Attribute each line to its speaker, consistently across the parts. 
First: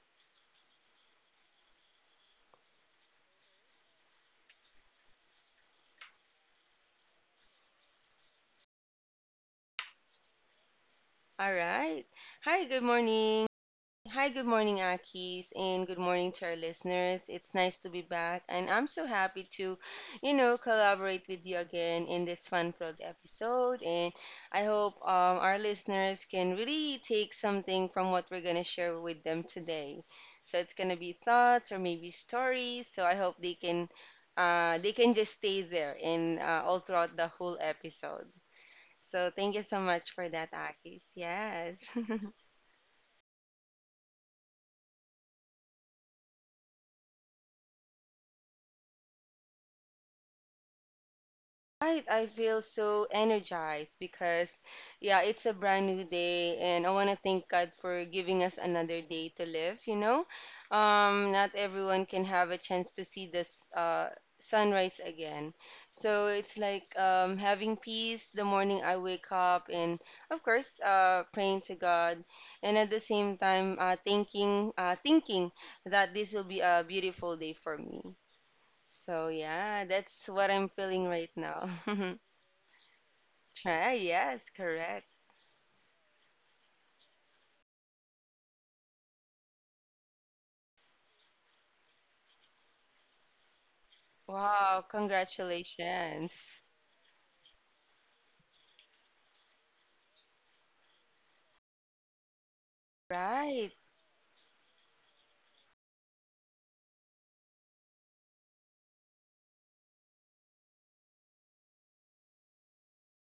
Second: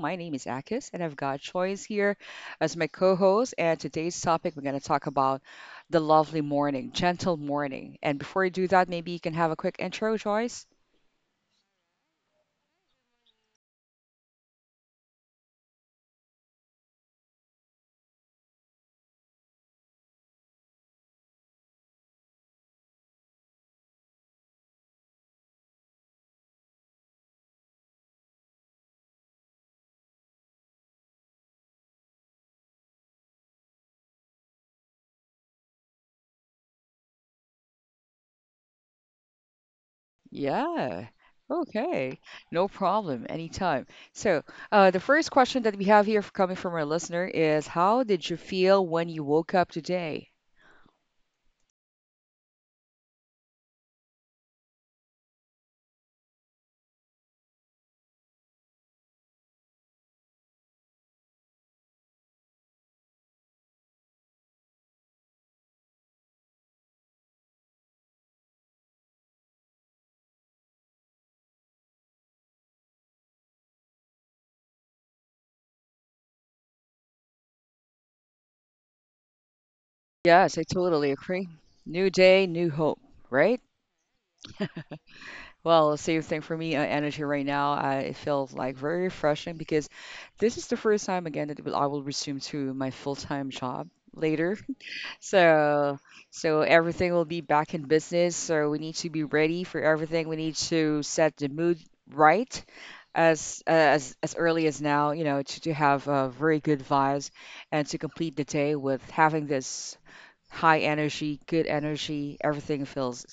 Speaker 1: My name is Akis, and I've got Choice here as my co-host. And today's topic, we're going to talk about the lovely morning, gentle morning. And before you do that, maybe you can have a quick intro, Choice.
Speaker 2: All right. Hi, good morning. Hi, good morning, Akis, and good morning to our listeners. It's nice to be back, and I'm so happy to collaborate with you again in this fun-filled episode. And I hope our listeners can really take something from what we're gonna share with them today. So it's gonna be thoughts or maybe stories. So I hope they can just stay there and all throughout the whole episode. So thank you so much for that,
Speaker 1: Yeah.
Speaker 2: Akis. Yes.
Speaker 1: Okay. No problem. Anytime. So, the first question that we have here coming from our listener is, how did you feel when you woke up today?
Speaker 2: Right, I feel so energized because, yeah, it's a brand new day, and I want to thank God for giving us another day to live, you know? Not everyone can have a chance to see this sunrise again. So it's like having peace the morning I wake up, and of course, praying to God, and at the same time, thinking that this will be a beautiful day for me. So yeah, that's what
Speaker 1: Yes, I
Speaker 2: I'm feeling
Speaker 1: totally
Speaker 2: right
Speaker 1: agree.
Speaker 2: now.
Speaker 1: New day, new hope, right?
Speaker 2: Try, yes, correct.
Speaker 1: Well, same thing for me. Energy right now, it feels like very refreshing because this is the first time again that I will resume to my full-time job later.
Speaker 2: Wow,
Speaker 1: So,
Speaker 2: congratulations.
Speaker 1: so everything will be back in business. So we need to be ready for everything. We need to set the mood right as
Speaker 2: Right,
Speaker 1: as early as now, you know, to have very good vibes and to complete the day with having this high energy, good energy. Everything feels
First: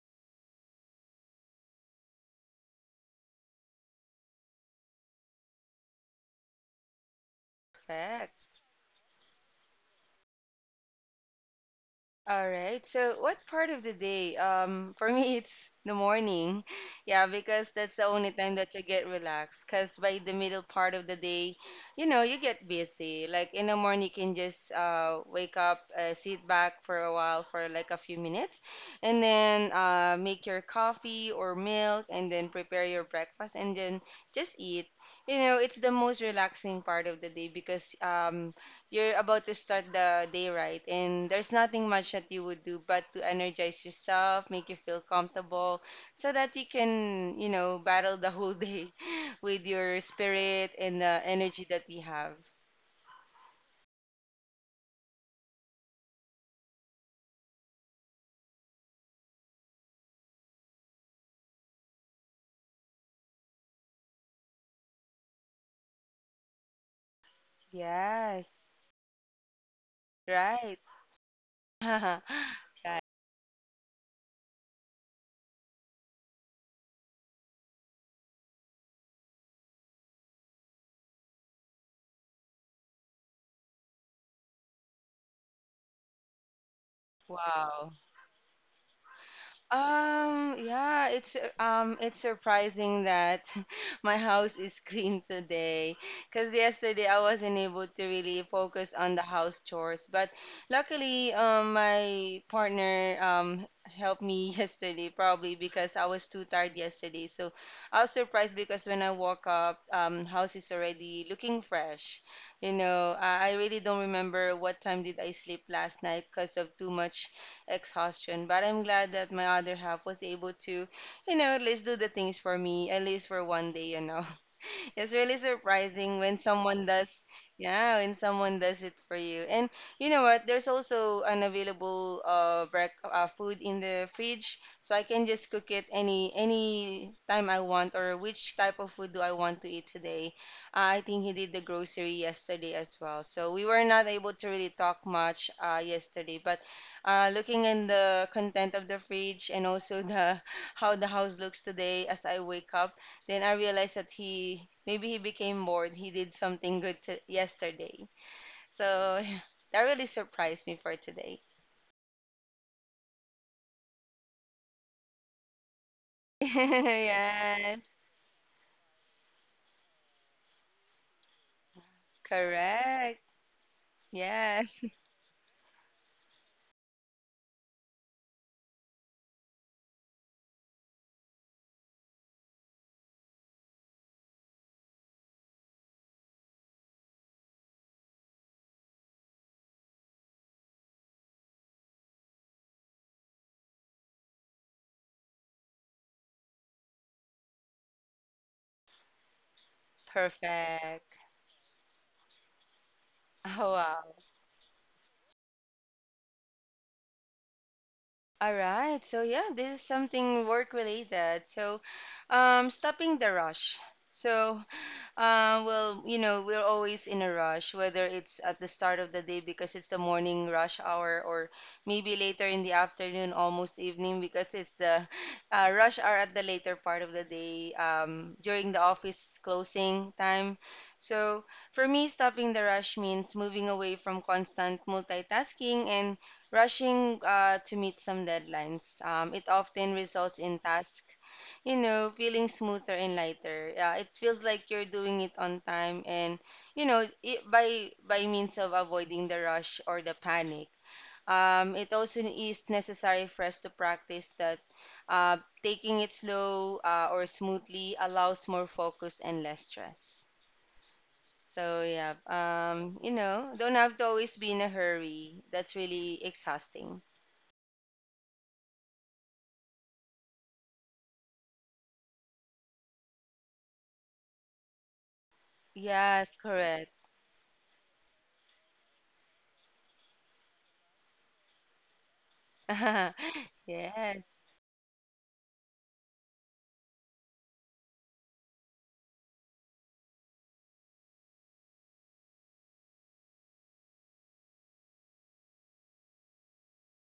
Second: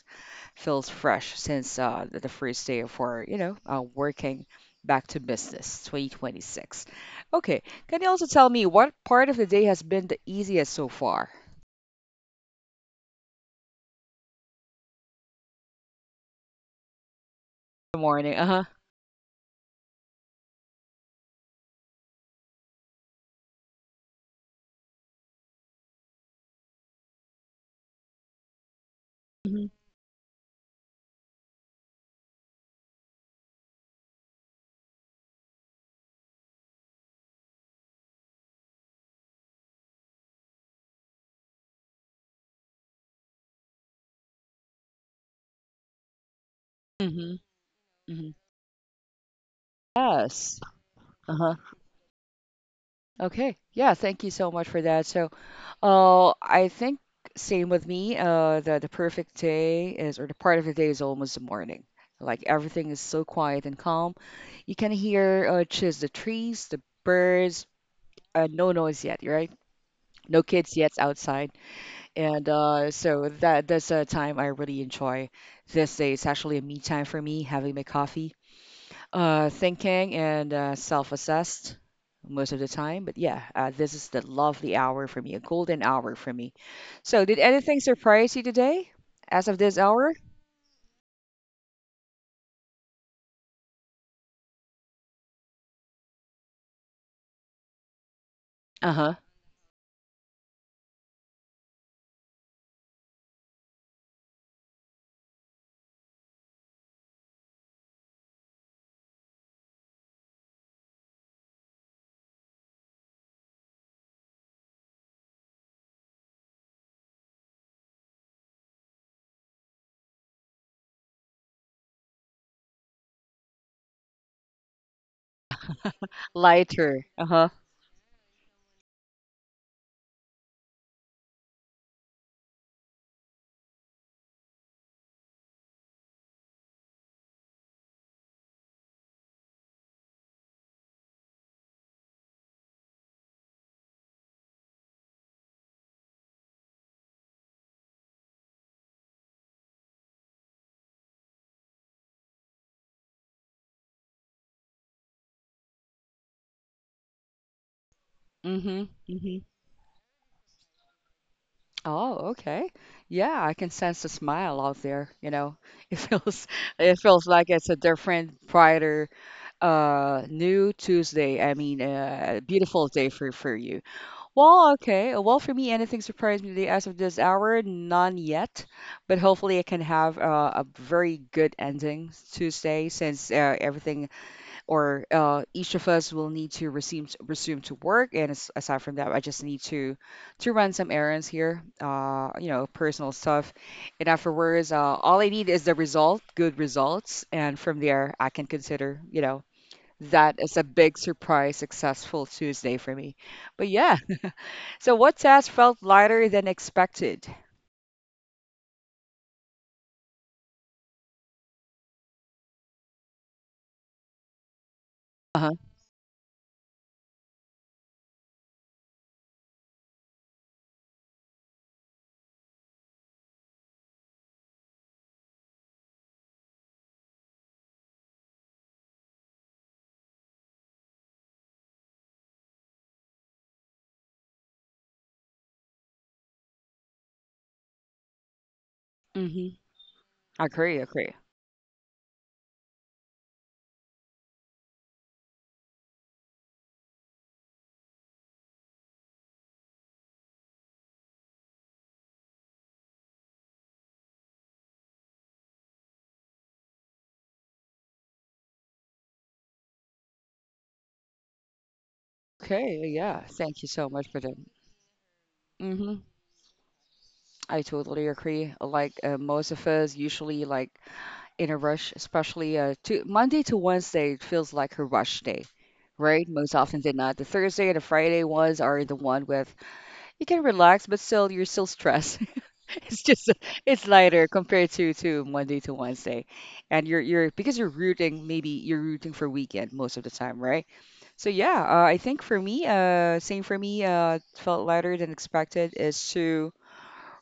Speaker 1: feels fresh since the first day of our, you know, working back to business 2026. Okay, can you also
Speaker 2: perfect.
Speaker 1: tell me what part of the day has been the easiest so far?
Speaker 2: All right. So, what part of the day? For me, it's the morning. Yeah, because that's
Speaker 1: Good
Speaker 2: the only
Speaker 1: morning.
Speaker 2: time
Speaker 1: Uh-huh.
Speaker 2: that you get relaxed. Cause by the middle part of the day, you get busy. Like in the morning, you can just wake up, sit back for a while for like a few minutes, and
Speaker 1: hmm
Speaker 2: then make your coffee or milk, and then prepare your breakfast, and then just eat. You know, it's the most relaxing part of the day because you're about to start the day right, and there's nothing much that you would do but to energize yourself, make you feel comfortable, so that you
Speaker 1: hmm
Speaker 2: can, battle
Speaker 1: hmm
Speaker 2: the whole day with your
Speaker 1: Yes.
Speaker 2: spirit and the
Speaker 1: Uh-huh.
Speaker 2: energy that you have.
Speaker 1: Okay. Yeah, thank you so much for that. So, I think same with me. The perfect day is, or the part of the day is almost the morning. Like everything is so quiet and calm. You can hear just the trees, the birds, no
Speaker 2: Yes,
Speaker 1: noise yet, right? No kids
Speaker 2: right.
Speaker 1: yet outside, and
Speaker 2: Right.
Speaker 1: so that's a time I really enjoy. This day, it's actually a me time for me, having my coffee, thinking and self-assessed most of the time. But yeah, this is the lovely hour for me, a golden hour for me. So, did anything
Speaker 2: Wow.
Speaker 1: surprise you today, as of this hour?
Speaker 2: Yeah, it's surprising that my house is clean today because yesterday I wasn't able to really
Speaker 1: Uh
Speaker 2: focus
Speaker 1: huh.
Speaker 2: on the house chores, but luckily my partner helped me yesterday probably because I was too tired yesterday. So I was surprised because when I woke up, house is already looking fresh. You know, I really don't remember what time did I sleep last night because of too much exhaustion. But I'm glad that my other half was able to, at least do the things for me, at least for one day. It's really surprising when someone
Speaker 1: Lighter. Uh
Speaker 2: does,
Speaker 1: huh.
Speaker 2: yeah, when someone does it for you. And you know what? There's also an available break, food in the fridge, so I can just cook it any time I want or which type of food do I want to eat today. I think he did the grocery yesterday as well. So we were not able to really talk much yesterday, but looking in the content of the fridge and also the how the house looks today as I wake up then I realized that he maybe he became bored. He did something good to, yesterday. So
Speaker 1: Mm-hmm.
Speaker 2: that really surprised me for today.
Speaker 1: Oh, okay. Yeah, I can sense a smile out there, you know. It feels it feels like it's a
Speaker 2: Yes,
Speaker 1: different, brighter, new Tuesday. I mean, beautiful day
Speaker 2: correct.
Speaker 1: for you. Well,
Speaker 2: Yes,
Speaker 1: okay. Well, for me, anything surprised me today as of this hour? None yet, but hopefully I can have a very good ending Tuesday since everything or each of us will need to resume to work. And as, aside from that, I just need to run some errands here, you know, personal stuff. And afterwards, all I need is the result, good results, and from there, I can consider, you know, that is a big
Speaker 2: perfect.
Speaker 1: surprise, successful Tuesday for me. But
Speaker 2: Oh,
Speaker 1: yeah,
Speaker 2: wow.
Speaker 1: so what task felt lighter than expected?
Speaker 2: All right. So yeah, this is something work related. So, stopping the rush. So
Speaker 1: Uh huh.
Speaker 2: well, we're always in a rush, whether it's at the start of the day because it's the morning rush hour, or maybe later in the afternoon, almost evening, because it's the rush hour at the later part of the day, during the office closing time. So for me, stopping the rush means moving away from constant multitasking and rushing to meet some deadlines. It
Speaker 1: Mm-hmm.
Speaker 2: often results in
Speaker 1: Agree. Agree.
Speaker 2: tasks, feeling smoother and lighter. Yeah, it feels like you're doing it on time and you know, it, by means of avoiding the rush or the panic. It also is necessary for us to practice that uh, taking it slow or smoothly allows more focus and less stress. So yeah,
Speaker 1: Okay. Yeah. Thank you
Speaker 2: don't
Speaker 1: so
Speaker 2: have
Speaker 1: much
Speaker 2: to
Speaker 1: for that.
Speaker 2: always be in a hurry. That's
Speaker 1: Mm-hmm.
Speaker 2: really exhausting.
Speaker 1: I totally agree. Like most of us, usually like in a rush, especially to Monday to Wednesday, it feels like a rush day, right?
Speaker 2: Yes,
Speaker 1: Most often
Speaker 2: correct.
Speaker 1: than not, the Thursday and the Friday ones are the one with you can relax, but still you're still stressed. It's just it's lighter
Speaker 2: Yes.
Speaker 1: compared to Monday to Wednesday, and you're because you're rooting, maybe you're rooting for weekend most of the time, right? So yeah, I think for me, same for me, felt lighter than expected is to.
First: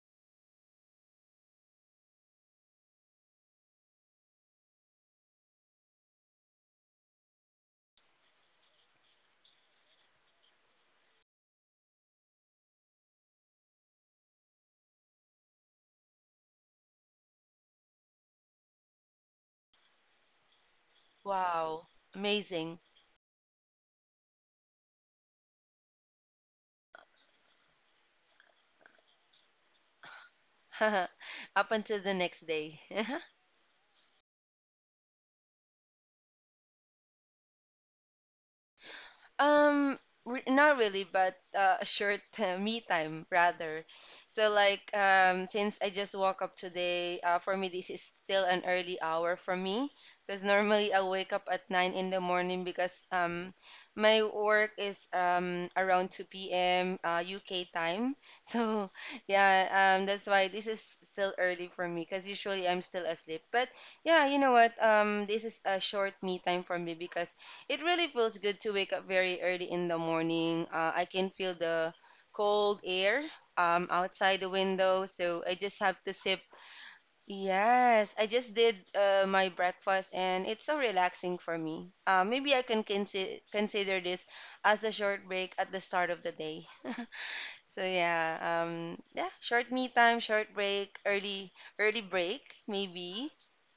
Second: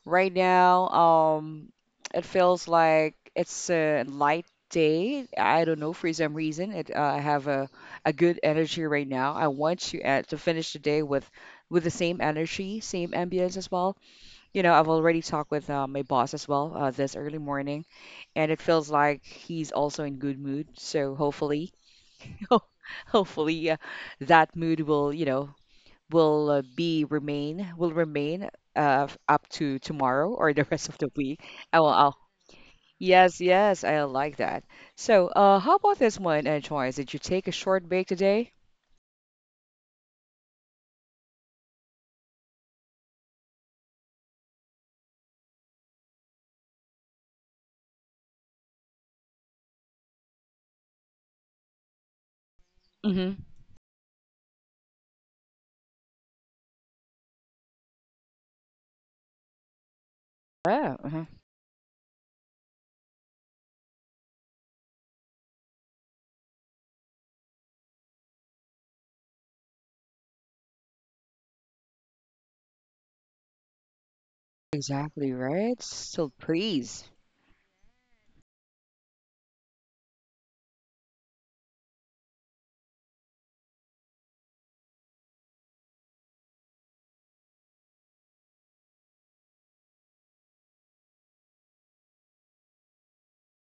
Speaker 1: Right now, it feels like it's a light day. I don't know, for some reason, I have a good energy right now. I want to finish the day with the same energy, same ambience as well. You know, I've already talked with my boss as well this early morning, and it feels like he's also in good mood. So hopefully,
Speaker 2: Wow. Amazing.
Speaker 1: hopefully, that mood will, you know, will remain up to tomorrow or the rest of the week.
Speaker 2: Up
Speaker 1: I will.
Speaker 2: until the
Speaker 1: I'll,
Speaker 2: next day.
Speaker 1: yes, yes, I like that. So, how about this one, Joyce? Did you take a short break today?
Speaker 2: Um, re not really, but a short me time rather. So like since I just woke up today, for me this is still an early hour for me because normally I wake up at 9 in the morning because
Speaker 1: hmm
Speaker 2: my work is around 2 p.m. UK time. So yeah, that's why this is
Speaker 1: Yeah, uh-huh.
Speaker 2: still early for me because usually I'm still asleep. But yeah, you know what? This is a short me time for me because it really feels good to wake up very early in the morning. I can feel the cold air outside the window,
Speaker 1: Exactly
Speaker 2: so I
Speaker 1: right.
Speaker 2: just have to
Speaker 1: Still
Speaker 2: sip.
Speaker 1: praise.
Speaker 2: Yes, I just did my breakfast, and it's so relaxing for me. Maybe I can consider this as a short break at the start of the day. So yeah, yeah, short me time, short break, early break maybe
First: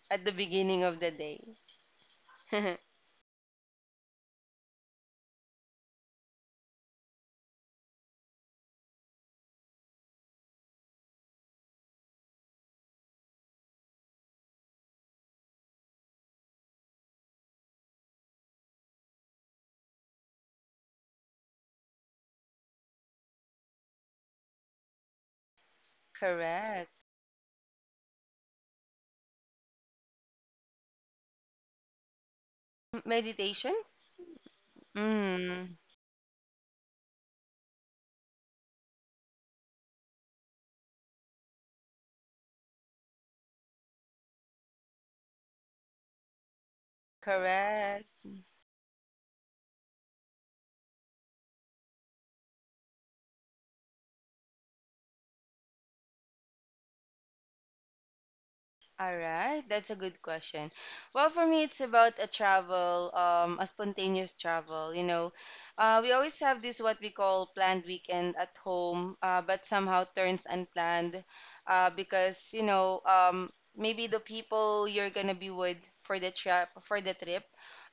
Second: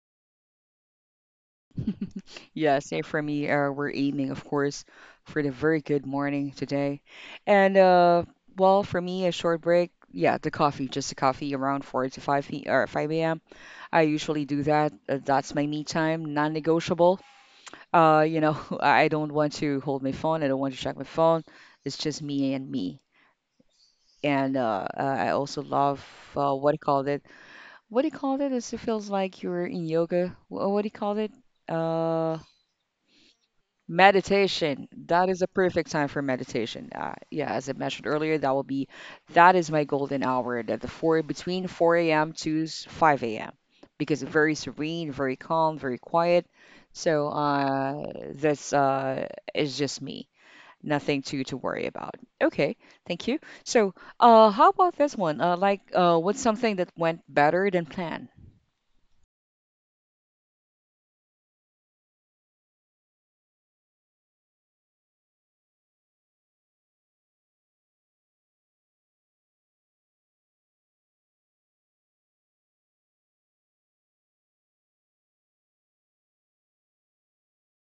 Speaker 2: at the beginning of the day.
Speaker 1: Yeah, same for me. We're aiming, of course, for the very good morning today. And well, for me, a short break. Yeah, the coffee, just a coffee around 4 to 5 p or 5 a.m. I usually do that. That's my me time, non-negotiable. You know, I don't want to hold my phone. I don't want to check my phone. It's just me and me. And I also love what do you
Speaker 2: Correct.
Speaker 1: call it? Is it feels like you're in yoga. What do you call it? Uh,
Speaker 2: Meditation?
Speaker 1: Meditation. That is a
Speaker 2: Mm,
Speaker 1: perfect time for meditation. Yeah, as I mentioned earlier, that will be that is my golden hour, that the four between 4 a.m. to 5 a.m., because it's very serene, very calm, very quiet. So uh,
Speaker 2: correct.
Speaker 1: this is just me. Nothing to worry about. Okay, thank you. So, how about this one? Like what's something that went better than planned?
Speaker 2: All right, that's a good question. Well, for me, it's about a travel, a spontaneous travel. We always have this what we call planned weekend at home, but somehow turns unplanned, because maybe the people you're gonna be with for the trip,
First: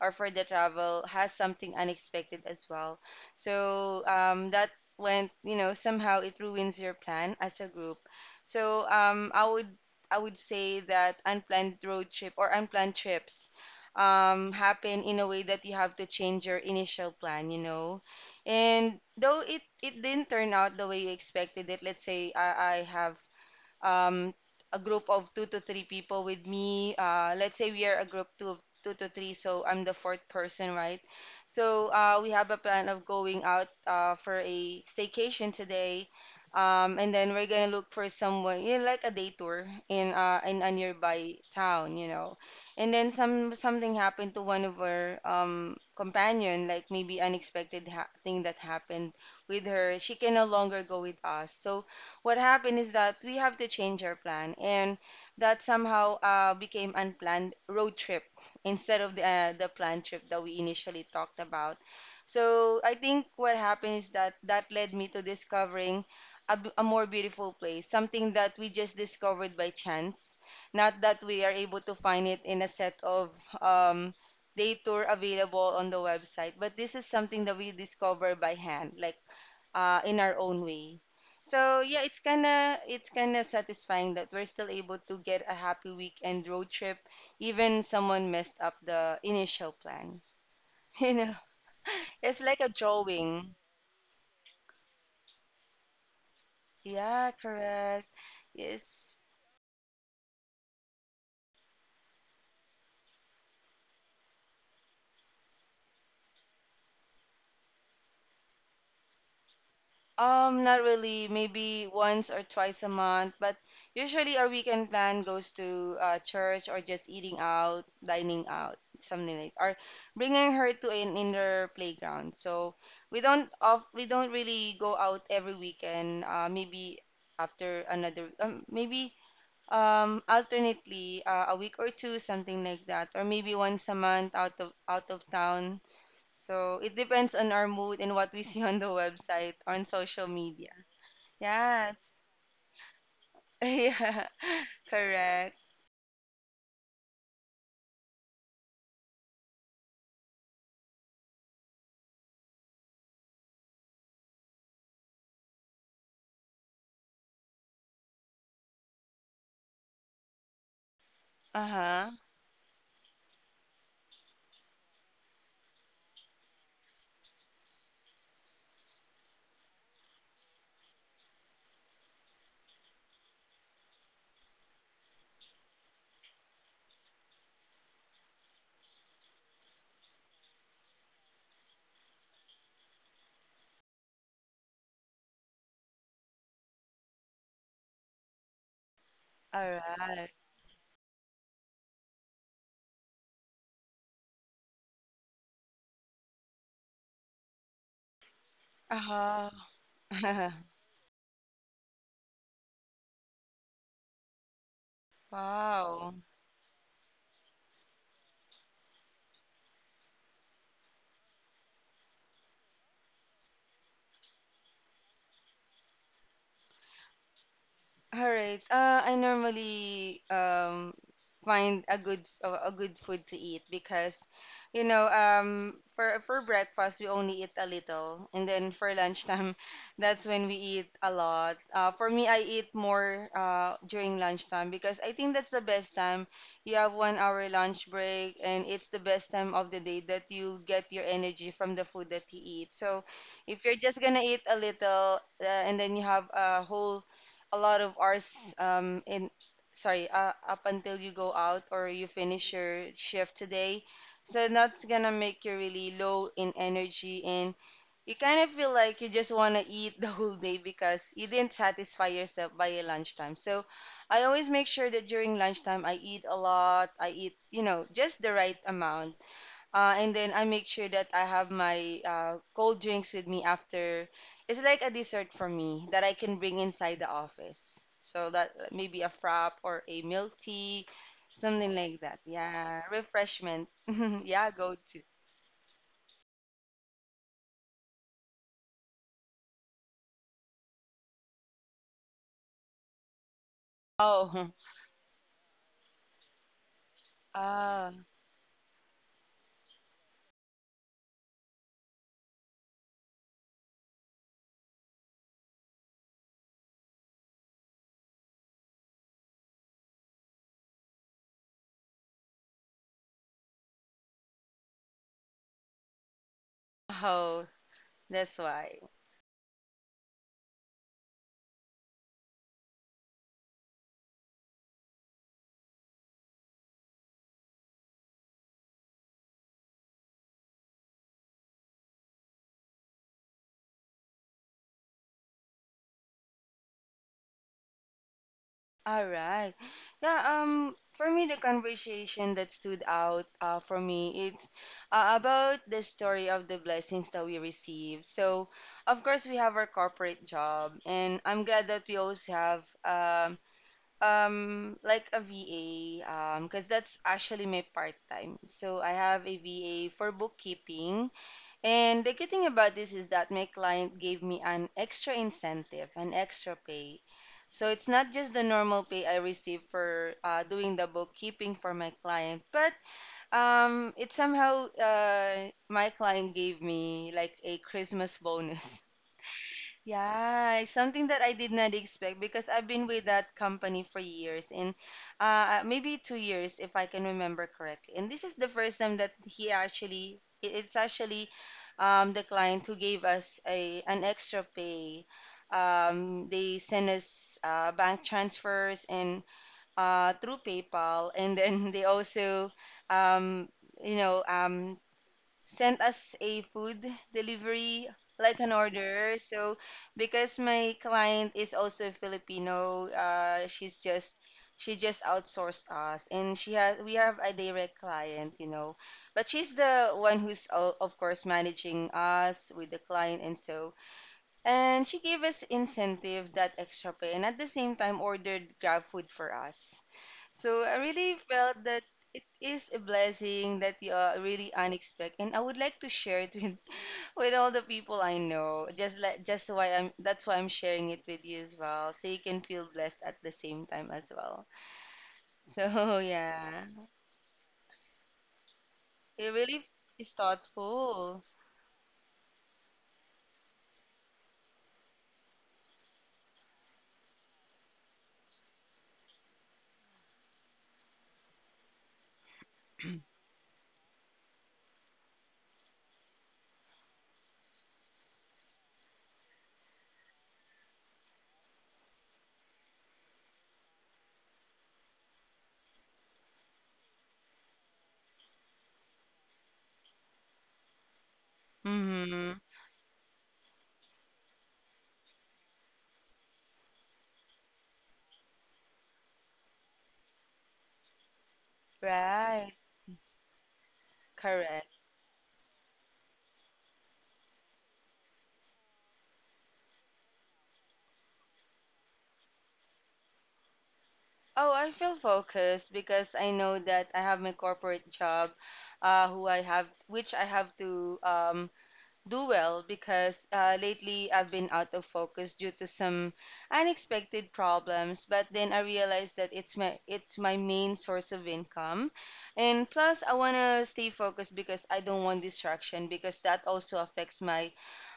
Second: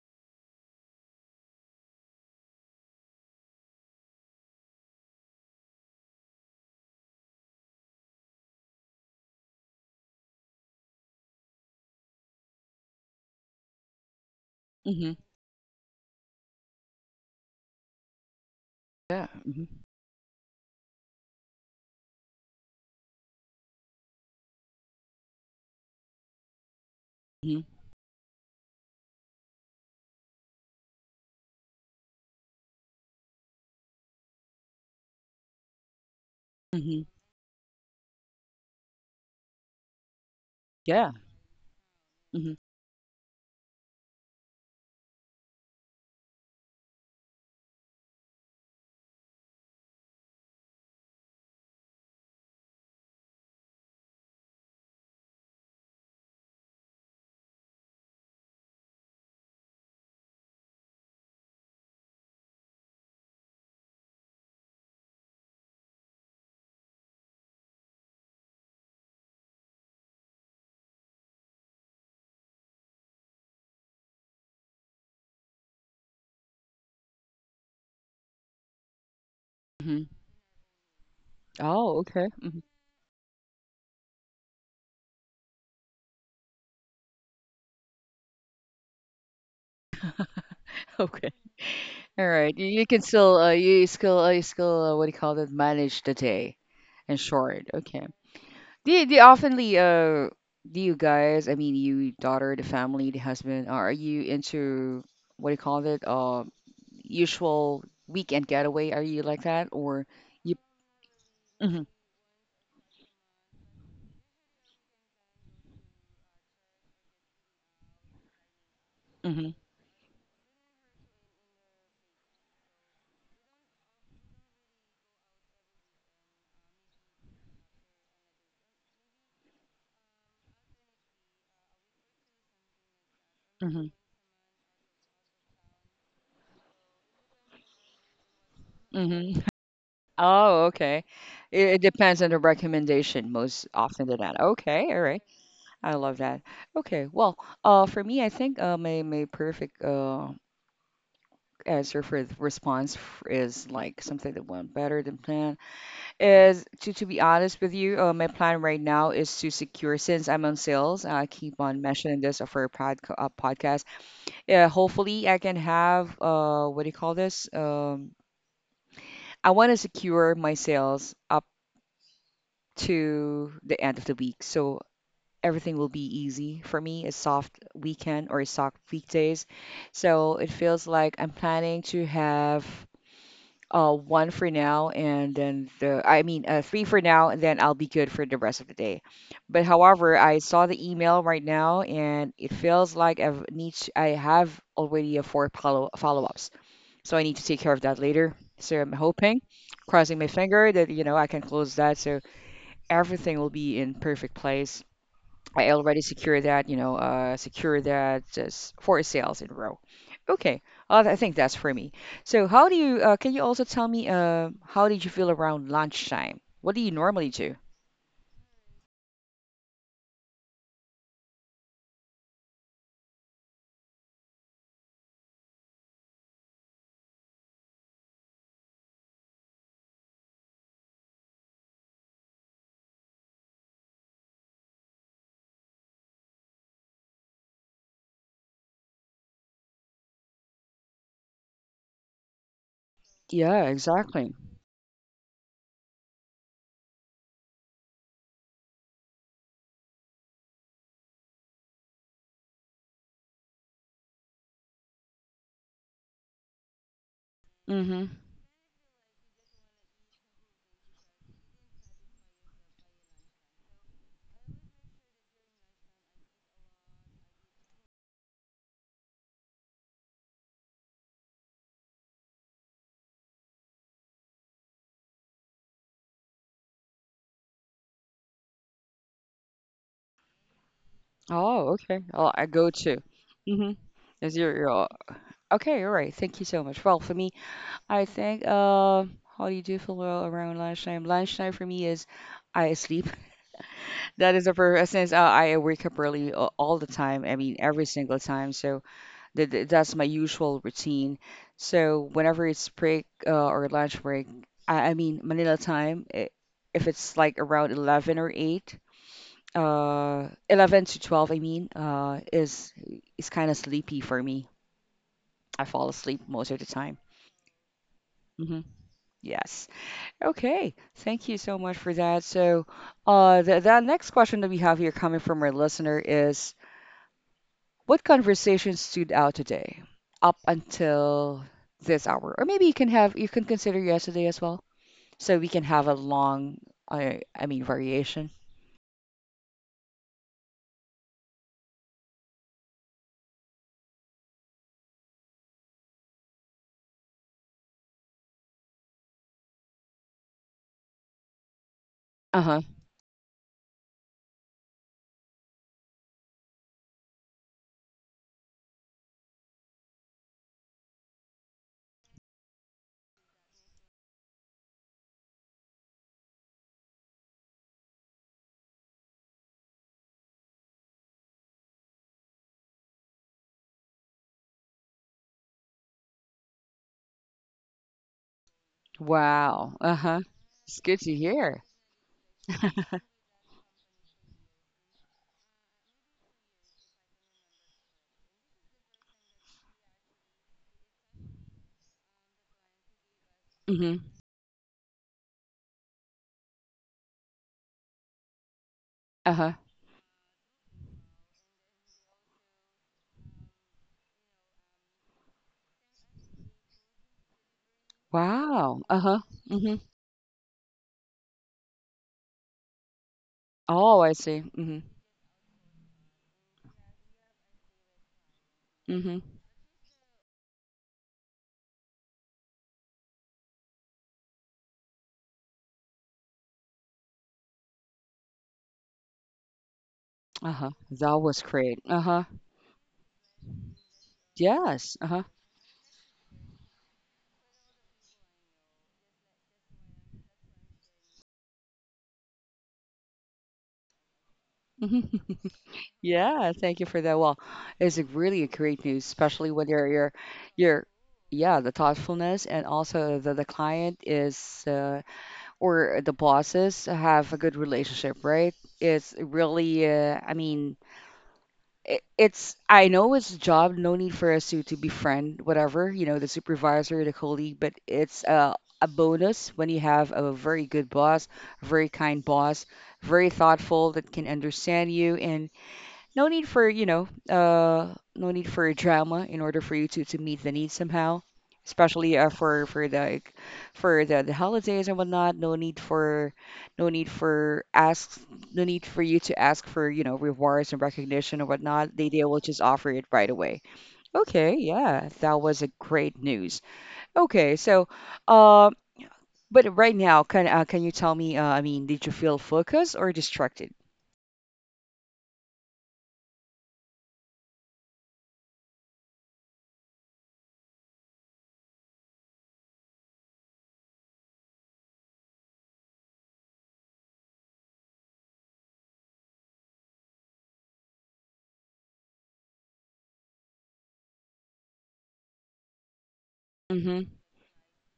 Speaker 2: or for the travel has something unexpected as well. So that went, somehow it ruins your plan as a group. So I would say that unplanned road trip or unplanned trips happen
Speaker 1: Mm-hmm.
Speaker 2: in a way that you have to change your initial plan. And
Speaker 1: Yeah.
Speaker 2: though it,
Speaker 1: Mm-hmm.
Speaker 2: it didn't turn out the way you expected it, let's say I have um, a group of two to three people with me. Let's say we are a group two of two to three, so I'm the fourth person, right? So we have a plan of going out for a staycation today,
Speaker 1: Mm-hmm.
Speaker 2: and then we're gonna look for someone, like a day tour in a
Speaker 1: Yeah.
Speaker 2: nearby town, you know.
Speaker 1: Mm-hmm.
Speaker 2: And then something happened to one of our companion, like maybe unexpected ha thing that happened with her. She can no longer go with us, so what happened is that we have to change our plan, and that somehow became unplanned road trip instead of the planned trip that we initially talked about. So I think what happened is that that led me to discovering a more beautiful place, something that we just discovered by chance, not that we are able to find it in a set of um, day tour available on the website, but this is something that we discover by hand, like
Speaker 1: Mm-hmm.
Speaker 2: in our own way. So
Speaker 1: Oh,
Speaker 2: yeah, it's
Speaker 1: okay. Mm-hmm.
Speaker 2: kinda it's kinda satisfying that we're still able to get a happy weekend road trip, even someone messed up the initial plan. You
Speaker 1: Okay.
Speaker 2: know,
Speaker 1: All
Speaker 2: it's
Speaker 1: right.
Speaker 2: like a
Speaker 1: You can still
Speaker 2: drawing.
Speaker 1: you still what do you call it? Manage the day in
Speaker 2: Yeah,
Speaker 1: short. Okay.
Speaker 2: correct.
Speaker 1: Do you
Speaker 2: Yes.
Speaker 1: oftenly do you guys? I mean, you daughter, the family, the husband. Are you into what do you call it? Usual weekend getaway. Are you like that or you?
Speaker 2: Not really.
Speaker 1: Mhm.
Speaker 2: Maybe once or twice a month, but usually our weekend plan goes to church or just eating out, dining out, something like,
Speaker 1: Mhm.
Speaker 2: or bringing her to an indoor playground. So we don't really go out every weekend. Maybe after another, maybe alternately a week or two, something like that, or maybe once
Speaker 1: Mhm.
Speaker 2: a month out of town, so it depends on our mood and what we see on the
Speaker 1: Mhm.
Speaker 2: website, on social
Speaker 1: Oh,
Speaker 2: media.
Speaker 1: okay. It
Speaker 2: Yes.
Speaker 1: depends on the recommendation most often than
Speaker 2: Yeah.
Speaker 1: not. Okay. All right.
Speaker 2: Correct.
Speaker 1: I love that. Okay, well, for me, I think my perfect answer for the response is like something that went better than planned. Is to be honest with you, my plan right now is to secure, since I'm on sales. I keep on
Speaker 2: Uh-huh.
Speaker 1: mentioning this for a podcast. Yeah, hopefully I can have what do you call this? I want to secure my sales up to the end of the week. So everything will be easy for me, a soft weekend or a soft weekdays, so it feels like I'm planning to have one for now, and then the I mean three for now, and then I'll be good for the rest of the day. But
Speaker 2: All
Speaker 1: however,
Speaker 2: right.
Speaker 1: I saw the email right now, and it feels like I have already a four follow-ups, so I need to take care of that later. So I'm hoping,
Speaker 2: Uh-huh.
Speaker 1: crossing my finger, that you know, I can close that, so everything will be in perfect place. I already
Speaker 2: Wow.
Speaker 1: secured that, you know, secure that just four sales in a row. Okay, I think that's for me. So, how do you? Can you also tell me, how did you feel around lunchtime? What do you normally do?
Speaker 2: All right. I normally find a good food to eat because for breakfast we only eat a little and then for lunchtime that's when we eat a lot. For me I eat more during lunchtime because I think that's the best time. You have 1 hour lunch break and it's the best time of the day that you get your energy from the food that you eat. So
Speaker 1: Yeah,
Speaker 2: if you're just gonna
Speaker 1: exactly.
Speaker 2: eat a little, and then you have a whole a lot of hours in sorry up until you go out or you finish your shift today, so that's gonna make you really low in energy. And
Speaker 1: Mm-hmm.
Speaker 2: you kind of feel like you just want to eat the whole day because you didn't satisfy yourself by your lunchtime. So I always make sure that during lunchtime I eat a lot, I eat, you know, just the right amount. And then I make sure that I have my cold drinks with me after. It's like a dessert for me that I can bring inside the office. So that maybe a frap or a milk tea,
Speaker 1: Oh,
Speaker 2: something
Speaker 1: okay.
Speaker 2: like that.
Speaker 1: Oh, I go
Speaker 2: Yeah,
Speaker 1: to.
Speaker 2: refreshment.
Speaker 1: Mm-hmm. Is
Speaker 2: Yeah,
Speaker 1: your
Speaker 2: go to.
Speaker 1: okay? All right. Thank you so much. Well, for me, I think. How do you do feel well around lunchtime? Lunchtime for me is I sleep. That is
Speaker 2: Oh,
Speaker 1: the first, since I wake up early all the time. I mean, every
Speaker 2: ah,
Speaker 1: single time. So that's my usual routine. So whenever it's break or lunch break, I mean Manila time, I if it's like around 11 or 8, 11 to 12, I mean, is kind of sleepy for me. I fall asleep most of the time.
Speaker 2: oh, that's
Speaker 1: hmm
Speaker 2: why.
Speaker 1: Yes. Okay. Thank you so much for that. So, the, next question that we have here coming from our listener is: what conversation stood out today up until this hour? Or maybe you can have you can consider yesterday as well, so we can have a long, I mean variation.
Speaker 2: All right. Yeah, for me, the conversation that stood out for me, it's about the story of the blessings that we receive. So, of course, we have our corporate job, and I'm glad that we also
Speaker 1: Uh huh.
Speaker 2: have like a VA, because that's actually my part time. So I have a VA for bookkeeping, and the good thing about this is that my client gave me an extra incentive, an extra pay. So it's not just the normal pay I receive for doing the bookkeeping for my client, but it somehow my client gave me like a Christmas bonus.
Speaker 1: Wow. Uh huh.
Speaker 2: Yeah, it's
Speaker 1: It's good
Speaker 2: something
Speaker 1: to
Speaker 2: that I did
Speaker 1: hear.
Speaker 2: not expect because I've been with that company for years, and maybe 2 years if I can remember correctly. And this is the first time that he actually, it's actually the client who gave us a an
Speaker 1: Mhm.
Speaker 2: extra pay. They sent us bank transfers and
Speaker 1: Uh huh.
Speaker 2: through PayPal, and then they also, um, you know, um, sent us a food delivery like an
Speaker 1: Wow. Uh
Speaker 2: order.
Speaker 1: huh.
Speaker 2: So
Speaker 1: Mhm.
Speaker 2: because my client is also Filipino,
Speaker 1: Oh, I see.
Speaker 2: she
Speaker 1: Mhm.
Speaker 2: just outsourced us, and she has we have a direct client, you know,
Speaker 1: Mhm.
Speaker 2: but she's the one who's of course managing us with the client and so. And she gave us incentive that extra pay, and at the same time ordered Grab food for us.
Speaker 1: Uh
Speaker 2: So
Speaker 1: huh.
Speaker 2: I really
Speaker 1: That was
Speaker 2: felt
Speaker 1: great.
Speaker 2: that
Speaker 1: Uh
Speaker 2: it
Speaker 1: huh.
Speaker 2: is a blessing that you are really
Speaker 1: Yes. Uh
Speaker 2: unexpected,
Speaker 1: huh.
Speaker 2: and I would like to share it with with all the people I know. Just like just why I'm that's why I'm sharing it with you as well, so you can feel blessed at the same time as well.
Speaker 1: Mhm.
Speaker 2: So
Speaker 1: Yeah,
Speaker 2: yeah,
Speaker 1: thank you for that. Well, it's a really a great news,
Speaker 2: it
Speaker 1: especially
Speaker 2: really
Speaker 1: when
Speaker 2: is
Speaker 1: you're
Speaker 2: thoughtful.
Speaker 1: yeah, the thoughtfulness and also the client is or the bosses have a good relationship, right? It's really it, it's I know it's a job. No need for us to befriend whatever, you know, the supervisor, the colleague, but it's a bonus when you have a very good boss, a very kind boss, very thoughtful, that can understand you and no need for no need for drama in order for you to meet the needs somehow, especially
Speaker 2: Mm-hmm.
Speaker 1: for the like, for the holidays and whatnot. No need for, no need for asks, no need for you to ask for rewards and recognition and whatnot. They will
Speaker 2: Right.
Speaker 1: just offer it right away. Okay,
Speaker 2: Correct.
Speaker 1: yeah, that was a great news. Okay, so uh, but right now, can you tell me, did you feel focused or distracted?
Speaker 2: Oh, I feel focused because I know that I have my corporate job, which I have to do well because lately I've been out of focus due to some unexpected problems. But then I realized that it's my main source of income, and plus I wanna stay focused because I don't want distraction because that also
Speaker 1: Mm-hmm.
Speaker 2: affects my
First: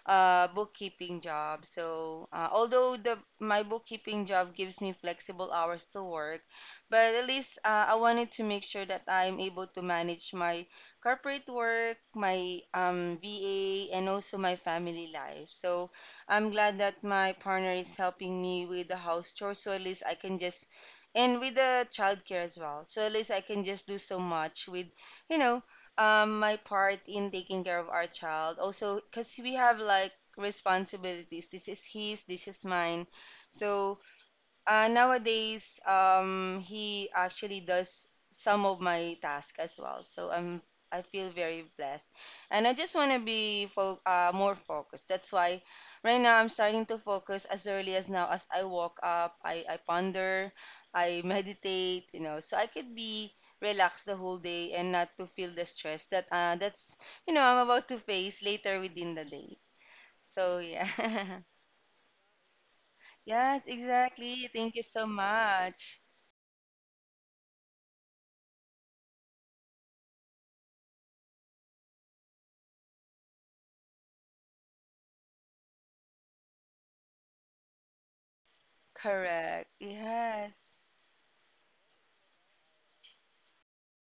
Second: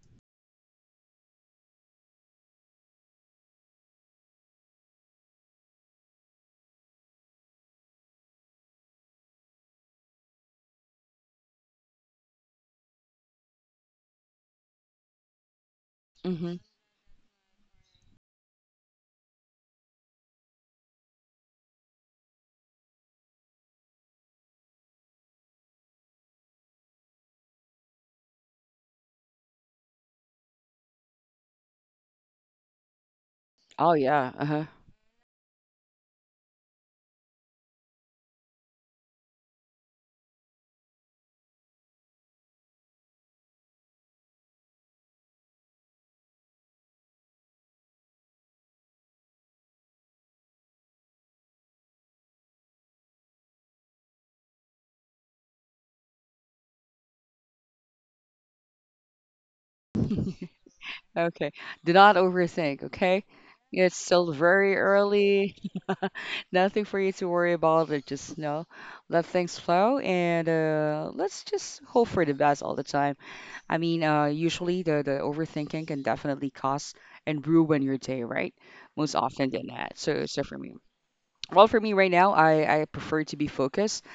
Speaker 2: bookkeeping job. So although the my bookkeeping job gives me flexible hours to work, but at least I wanted to make sure that I'm able to manage my corporate work, my VA, and also my family life. So I'm
Speaker 1: Mm-hmm.
Speaker 2: glad that my partner is helping me with the house chores. So at least I can just, and with the childcare as well. So at least I can just do so much with, you know, my part in taking care of our child. Also, because we have like responsibilities. This is his, this is mine.
Speaker 1: Oh
Speaker 2: So
Speaker 1: yeah. Uh-huh.
Speaker 2: nowadays, he actually does some of my tasks as well. So I'm I feel very blessed, and I just want to be fo more focused. That's why right now I'm starting to focus as early as now. As I walk up, I ponder, I meditate, you know, so I could be relaxed the whole day and not to feel the stress that that's you know I'm about to face later within the day. So yeah,
Speaker 1: Okay. Do not overthink, okay?
Speaker 2: yes,
Speaker 1: It's still
Speaker 2: exactly. Thank
Speaker 1: very
Speaker 2: you so
Speaker 1: early.
Speaker 2: much.
Speaker 1: Nothing for you to worry about. It just, you know, let things flow and let's just hope for the best all the time. Usually the overthinking can definitely cause and ruin your day, right? Most often
Speaker 2: Correct.
Speaker 1: than that. So for me.
Speaker 2: Yes.
Speaker 1: Well, for me right now, I prefer to be focused.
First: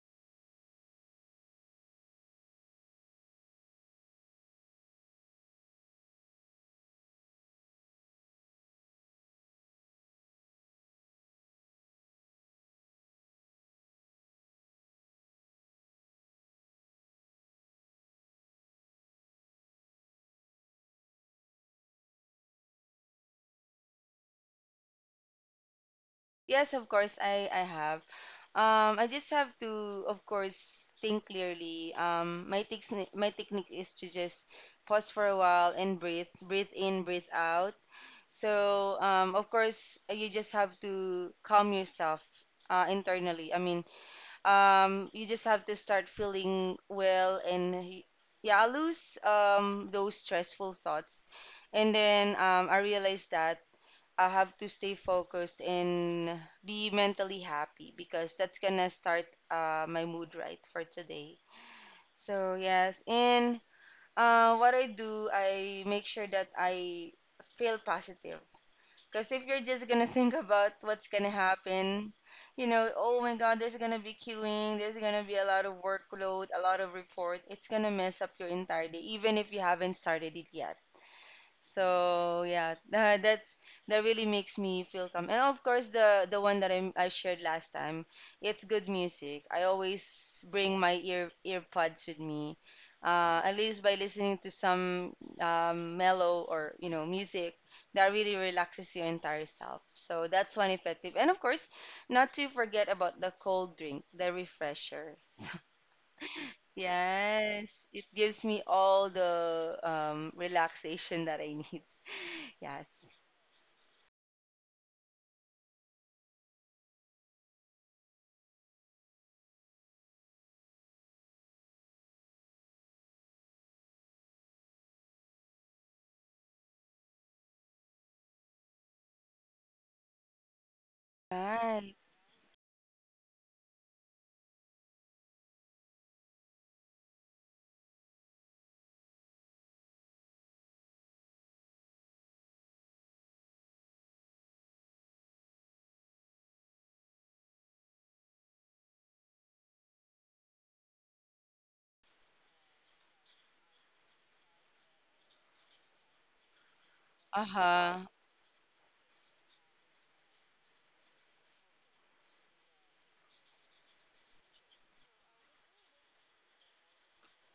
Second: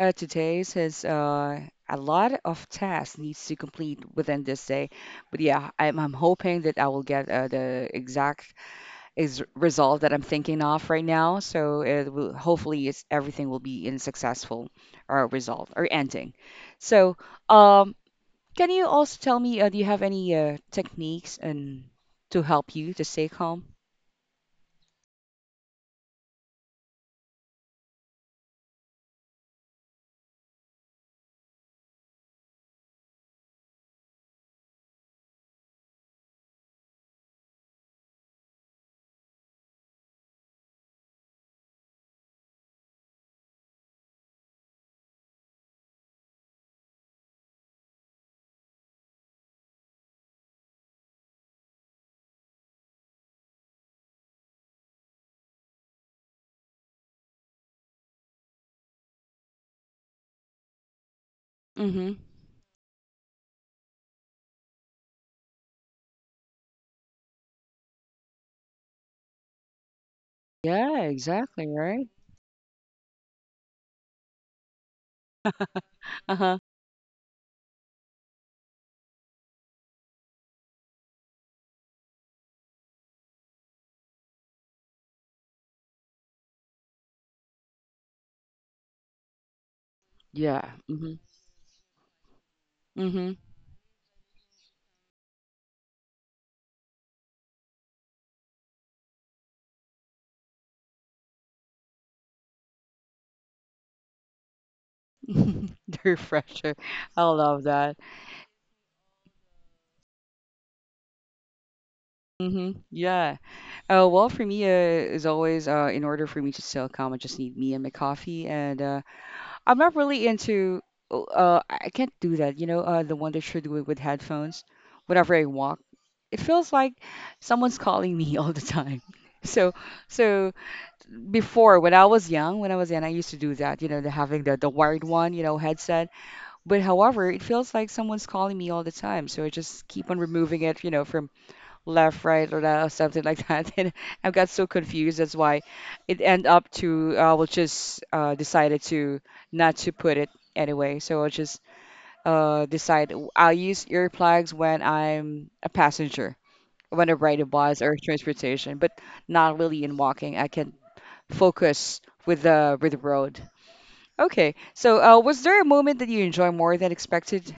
Speaker 1: Uh, today says a lot of tasks needs to complete within this day, but yeah, I'm hoping that I will get the exact is result that I'm thinking of right now. So it will, hopefully, it's everything will be in successful or result or ending. So um, can you also tell me, do you have any techniques and to help you to stay calm?
Speaker 2: Yes, of course I have. Um, I just have to of course think clearly. Um, my technique is to just pause for a while and breathe, breathe in, breathe out. So, um, of course you just have to calm yourself uh, internally. I mean, um, you just have to start feeling well and yeah, I lose um, those stressful thoughts. And then um, I realized that I have to stay focused and be mentally happy because that's gonna start my mood right for today.
Speaker 1: Mm-hmm.
Speaker 2: So yes, and what I do, I make sure that I feel positive. Because if you're just gonna think about
Speaker 1: Yeah,
Speaker 2: what's gonna
Speaker 1: exactly, right?
Speaker 2: happen, you know, oh my God, there's gonna be queuing, there's gonna be a lot of workload,
Speaker 1: Uh-huh.
Speaker 2: a lot of report. It's gonna mess up your entire day, even if you haven't started it yet. So yeah, that really makes me feel calm. And of course, the one that I shared last time, it's good music. I always
Speaker 1: Yeah.
Speaker 2: bring my earpods with me.
Speaker 1: Mm-hmm.
Speaker 2: At least by listening to some mellow or you know music that really relaxes your entire self. So that's one effective. And of course, not to forget about the cold drink, the refresher.
Speaker 1: The refresher. I love
Speaker 2: Yes,
Speaker 1: that.
Speaker 2: it gives me all the relaxation that I need.
Speaker 1: Mm-hmm.
Speaker 2: Yes.
Speaker 1: Yeah. Well, for me, as always, in order for me to stay calm, I just need me and my coffee. And I'm not really into, oh, I can't do that, you know, the one that you're doing with headphones. Whenever I walk, it feels like someone's calling me all the time. So, so before,
Speaker 2: Right.
Speaker 1: when I was young, I used to do that, you know, the having the wired one, you know, headset. But however, it feels like someone's calling me all the time. So I just keep on removing it, you know, from left, right, or left, something like that. And I got so confused. That's why it end up to I will just decided to not to put it anyway. So I'll just decide I'll use earplugs when I'm a passenger, when I ride a bus or
Speaker 2: Uh-huh.
Speaker 1: transportation, but not really in walking. I can focus with the road. Okay. So was there a moment that you enjoy more than expected?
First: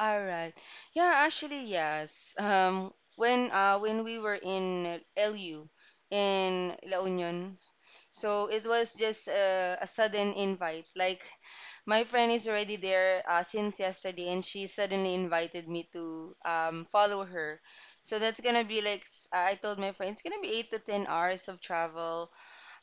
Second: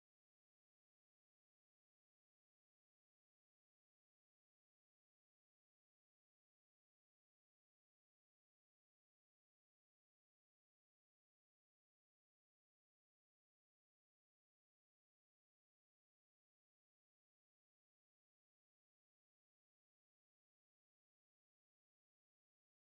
Speaker 2: All right. Yeah, actually, yes. When when we were in LU, in La Union. So it was just a sudden invite. Like my friend is already there since yesterday, and she suddenly invited me to follow her. So that's gonna be I told my friend it's gonna be 8 to 10 hours of travel.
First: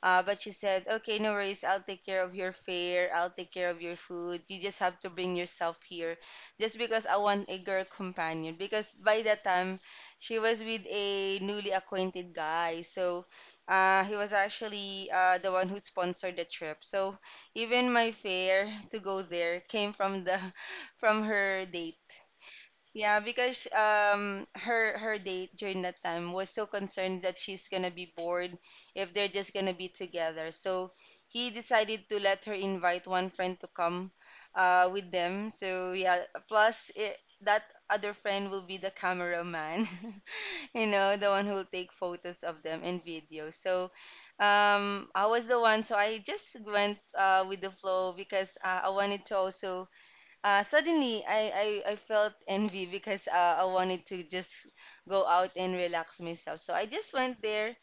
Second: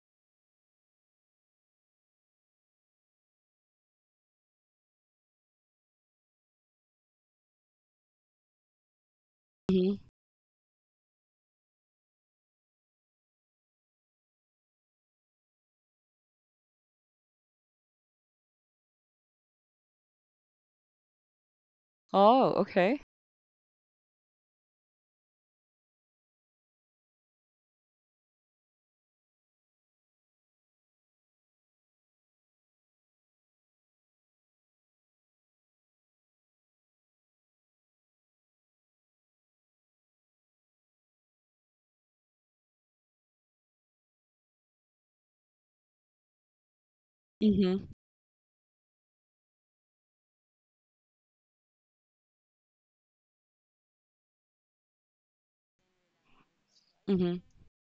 Speaker 2: But she said, okay, no worries. I'll take care of your fare. I'll take care of your food. You just have to bring yourself here. Just because I want a girl companion. Because by that time, she was with a newly acquainted guy. So he was actually the one who sponsored the trip. So even my fare to go there came from the from her date.
Speaker 1: Oh, okay.
Speaker 2: Yeah, because um, her date during that time was so concerned that she's gonna be bored if they're just gonna be together. So he decided to let her invite one friend to come uh, with them. So yeah, plus it, that other friend will be the cameraman, you know, the one who'll take photos of them and videos. So um, I was the one, so I just went uh, with the
Speaker 1: Mhm,
Speaker 2: flow because I wanted to also, suddenly I felt envy because I wanted to just go out and relax myself. So I just
Speaker 1: mhm.
Speaker 2: went there,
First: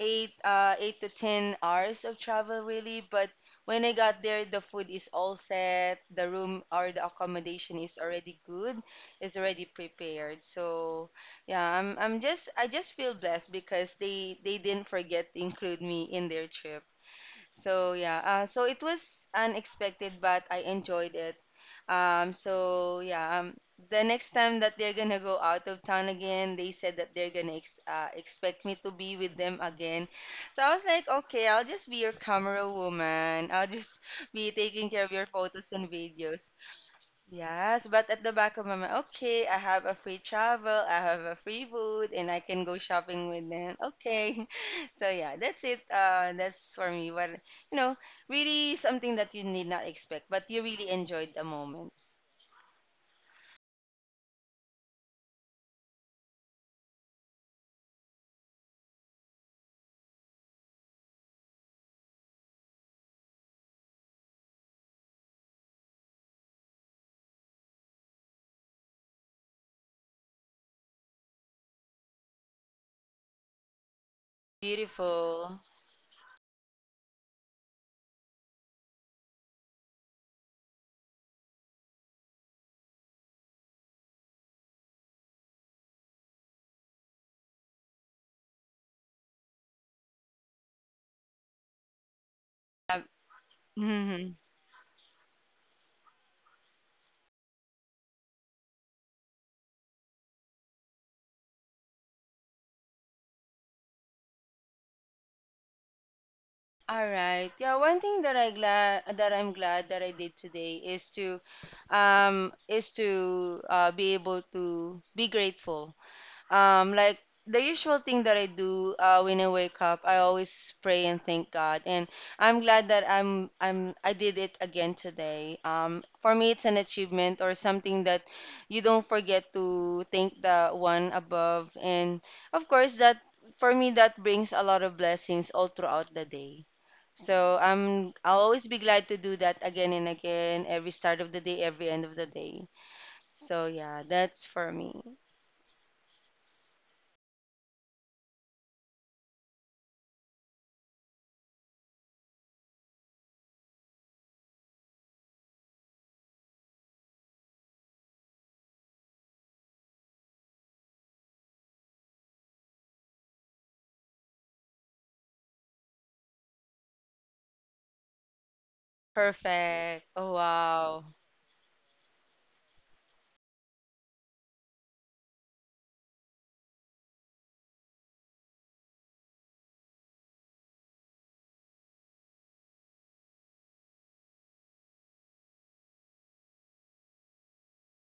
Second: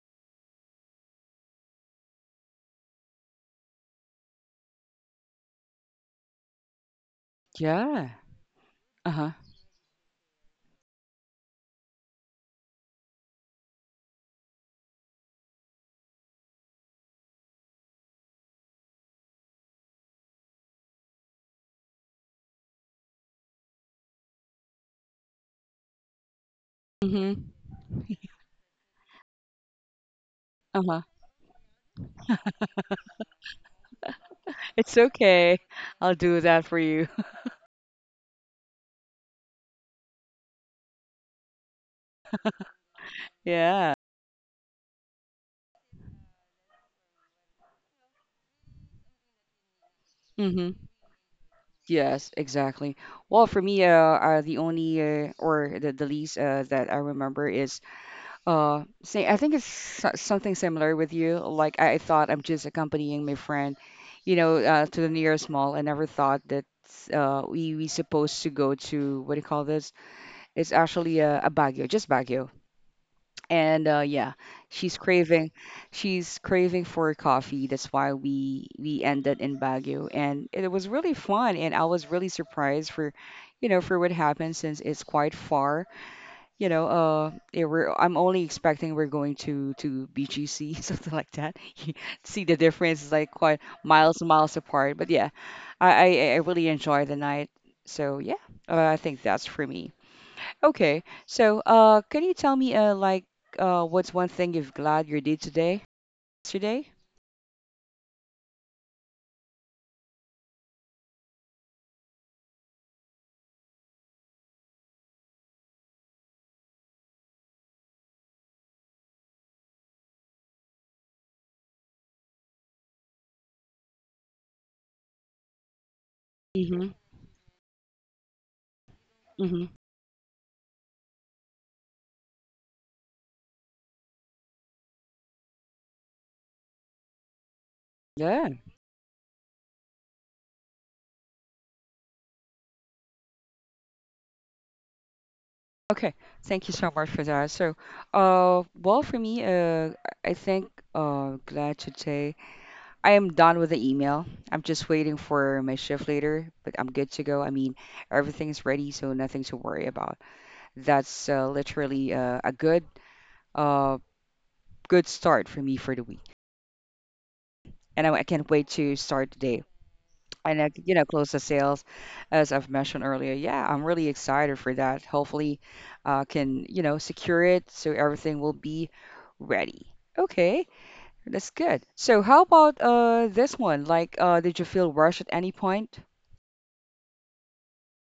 Speaker 2: 8 to 10 hours of travel really. But when I got there, the food is all set, the room or the accommodation is
Speaker 1: Yeah.
Speaker 2: already good,
Speaker 1: Uh-huh.
Speaker 2: is already prepared. So yeah, I'm just I just feel blessed because they didn't forget to include me in their trip. So yeah, so it was unexpected, but I enjoyed it, um, so yeah, um, the next time that they're gonna go out of town again, they said that they're
Speaker 1: Mhm.
Speaker 2: gonna ex expect me to be with them again. So I was
Speaker 1: Uh-huh.
Speaker 2: like, okay, I'll just be your camera woman. I'll just be taking
Speaker 1: It's
Speaker 2: care of your
Speaker 1: okay.
Speaker 2: photos and
Speaker 1: I'll do
Speaker 2: videos.
Speaker 1: that for you.
Speaker 2: Yes, but at the back of my mind, okay, I have a free travel, I have a free food, and I can go shopping with them.
Speaker 1: Yeah.
Speaker 2: Okay, so yeah, that's it. That's for me. What You know, really something that you need not expect, but you
Speaker 1: Mhm.
Speaker 2: really enjoyed the moment.
Speaker 1: Yes, exactly. Well, for me, the only or the least that I remember is say I think it's something similar with you. Like I thought I'm just accompanying my friend, you know, to the nearest mall. I never thought that we supposed to go to, what do you call this? It's actually a Baguio, just Baguio, and yeah, she's craving,
Speaker 2: Beautiful.
Speaker 1: she's craving for coffee. That's why we ended in Baguio, and it was really fun. And I was really surprised for, you know, for what happened since it's quite far. You know, I'm only expecting we're going to BGC something like that. See the
Speaker 2: Uh,
Speaker 1: difference is like quite miles and
Speaker 2: hmm.
Speaker 1: miles apart. But yeah, I really enjoyed the night. So yeah, I think that's for me. Okay. So, can you tell me, what's one thing you're glad you did today? Yesterday?
Speaker 2: All right. Yeah, one thing that I glad that I'm glad that I did today is to be able to be grateful. Like the usual thing that I do when I wake up, I always pray and thank God, and I'm glad that I did it again today. For me, it's an
Speaker 1: Mm-hmm.
Speaker 2: achievement or something that you don't forget
Speaker 1: Mm-hmm.
Speaker 2: to thank the one above, and of course that for me that brings a lot of blessings all throughout the day. So I'll
Speaker 1: Yeah.
Speaker 2: always be glad to do that again and again, every start of the day, every end of the day. So yeah, that's for me.
Speaker 1: Okay. Thank you so much for that. So, well, for me, I think, glad to say I am done with the email. I'm just waiting for my shift later, but I'm good to go. I mean, everything's ready, so nothing to worry about. That's literally a good, uh, good start for me for the week, and I can't wait to start the day
Speaker 2: Perfect. Oh,
Speaker 1: and you know
Speaker 2: wow.
Speaker 1: close the sales as I've mentioned earlier. Yeah, I'm really excited for that. Hopefully, can you know secure it so everything will be ready. Okay, that's good. So how about this one? Like, did you feel rushed at any point?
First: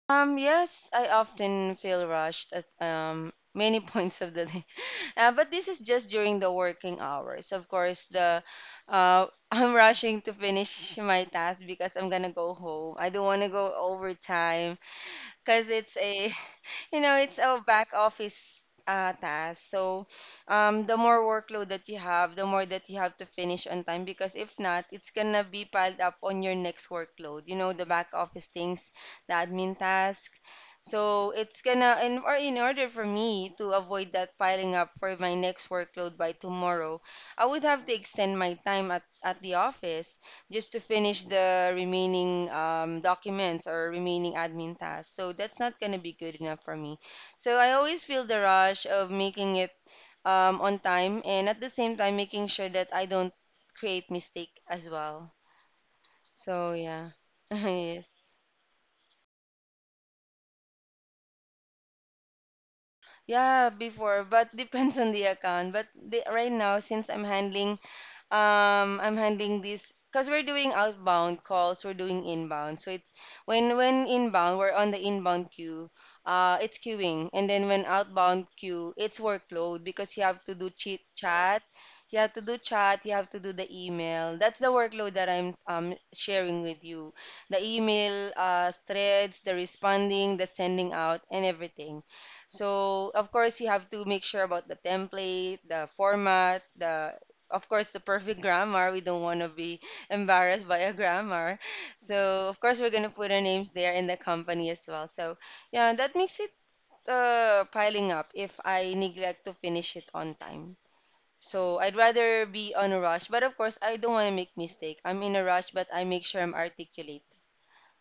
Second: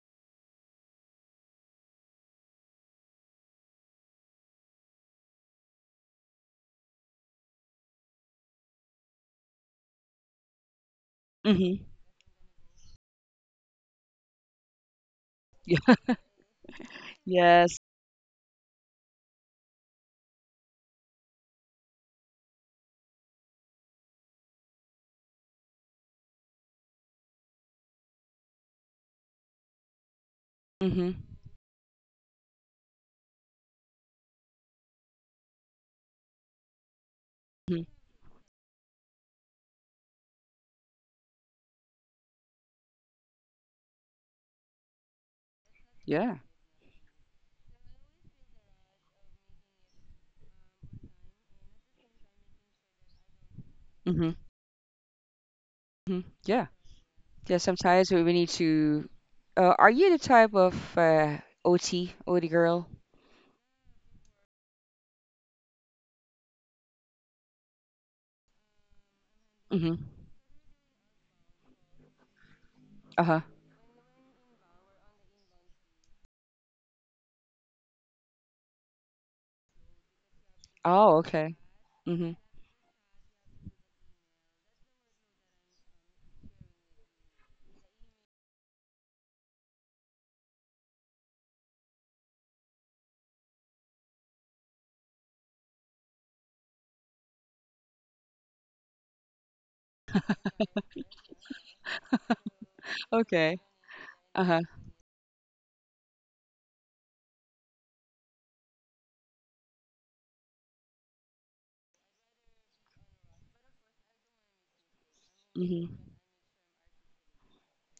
Speaker 2: Yes, I often feel rushed at um, many points of the day. But this is just during the working hours. Of course, the uh, I'm rushing to finish my task
Speaker 1: Mm-hmm.
Speaker 2: because I'm gonna go home. I don't want to go overtime because
Speaker 1: Yeah.
Speaker 2: it's a it's a
Speaker 1: Yes.
Speaker 2: back office task. So, the more workload that you have, the more that you have to finish on time because if not, it's gonna be piled up on your next workload. You know, the back office things, the admin task.
Speaker 1: Mm-hmm.
Speaker 2: So it's gonna in order for me to avoid that piling up for my next workload by tomorrow, I would have
Speaker 1: Hmm.
Speaker 2: to extend my time at the office just to finish the remaining documents or remaining admin tasks. So that's not going to be good
Speaker 1: Yeah.
Speaker 2: enough for me. So I always feel the rush of making it on time, and at the same time making sure that I don't create
Speaker 1: Mm-hmm.
Speaker 2: mistake as well.
Speaker 1: Hmm. Yeah.
Speaker 2: So yeah.
Speaker 1: Yeah. Sometimes we
Speaker 2: Yes.
Speaker 1: we need to. Are you the type of OT OT girl?
Speaker 2: Yeah, before, but depends on the account. But right now, since I'm handling I'm handling this
Speaker 1: Mm-hmm.
Speaker 2: because we're doing outbound calls, we're doing inbound. So it's
Speaker 1: Uh-huh.
Speaker 2: when inbound, we're on the inbound queue, it's queuing. And then when outbound queue, it's workload because you have to do chit
Speaker 1: Oh, okay.
Speaker 2: chat, you
Speaker 1: Mm-hmm.
Speaker 2: have to do chat, you have to do the email. That's the workload that I'm sharing with you. The email threads, the responding, the sending out and everything. So, of course, you have to make sure about the template, the format, the of course, the perfect grammar. We don't want to be embarrassed by a grammar. So, of course, we're going to put our
Speaker 1: Okay.
Speaker 2: names there in the
Speaker 1: Uh-huh.
Speaker 2: company as well. So, yeah, that makes it piling up if I neglect to finish it on time. So, I'd rather be on a rush. But, of course, I don't want to make mistake. I'm in a rush,
Speaker 1: Hmm.
Speaker 2: but I make sure I'm articulate.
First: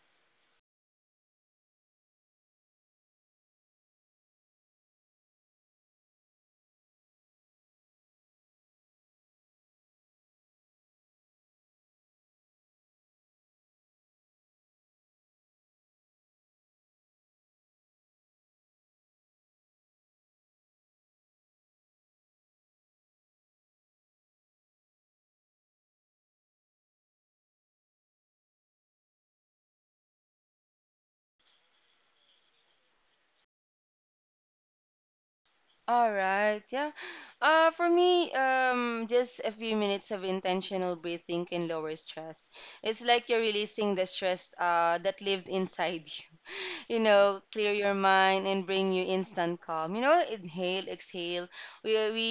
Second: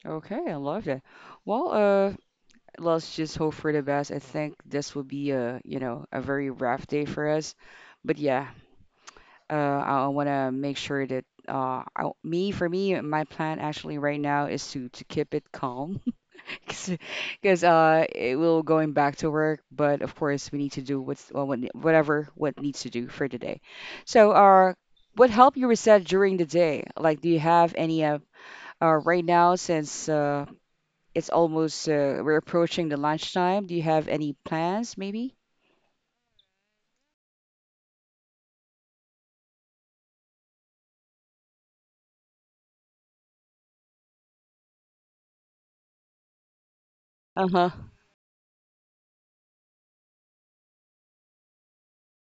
Speaker 1: Okay, I love that. Well, let's just hope for the best. I think this will be a, you know, a very rough day for us. But yeah, I want to make sure that for me, my plan actually right now is to keep it calm because it will going back to work. But of course, we need to do what's well, what, whatever what needs to do for today. So, what helped you reset during the day? Like, do you have any right now since it's almost, we're approaching the lunchtime. Do you have any plans, maybe?
Speaker 2: All right, yeah. For me, just a few minutes of intentional breathing can lower stress. It's like you're releasing the stress that lived inside you. You know,
Speaker 1: Uh-huh.
Speaker 2: clear your mind and bring you instant calm. You know, inhale, exhale. We we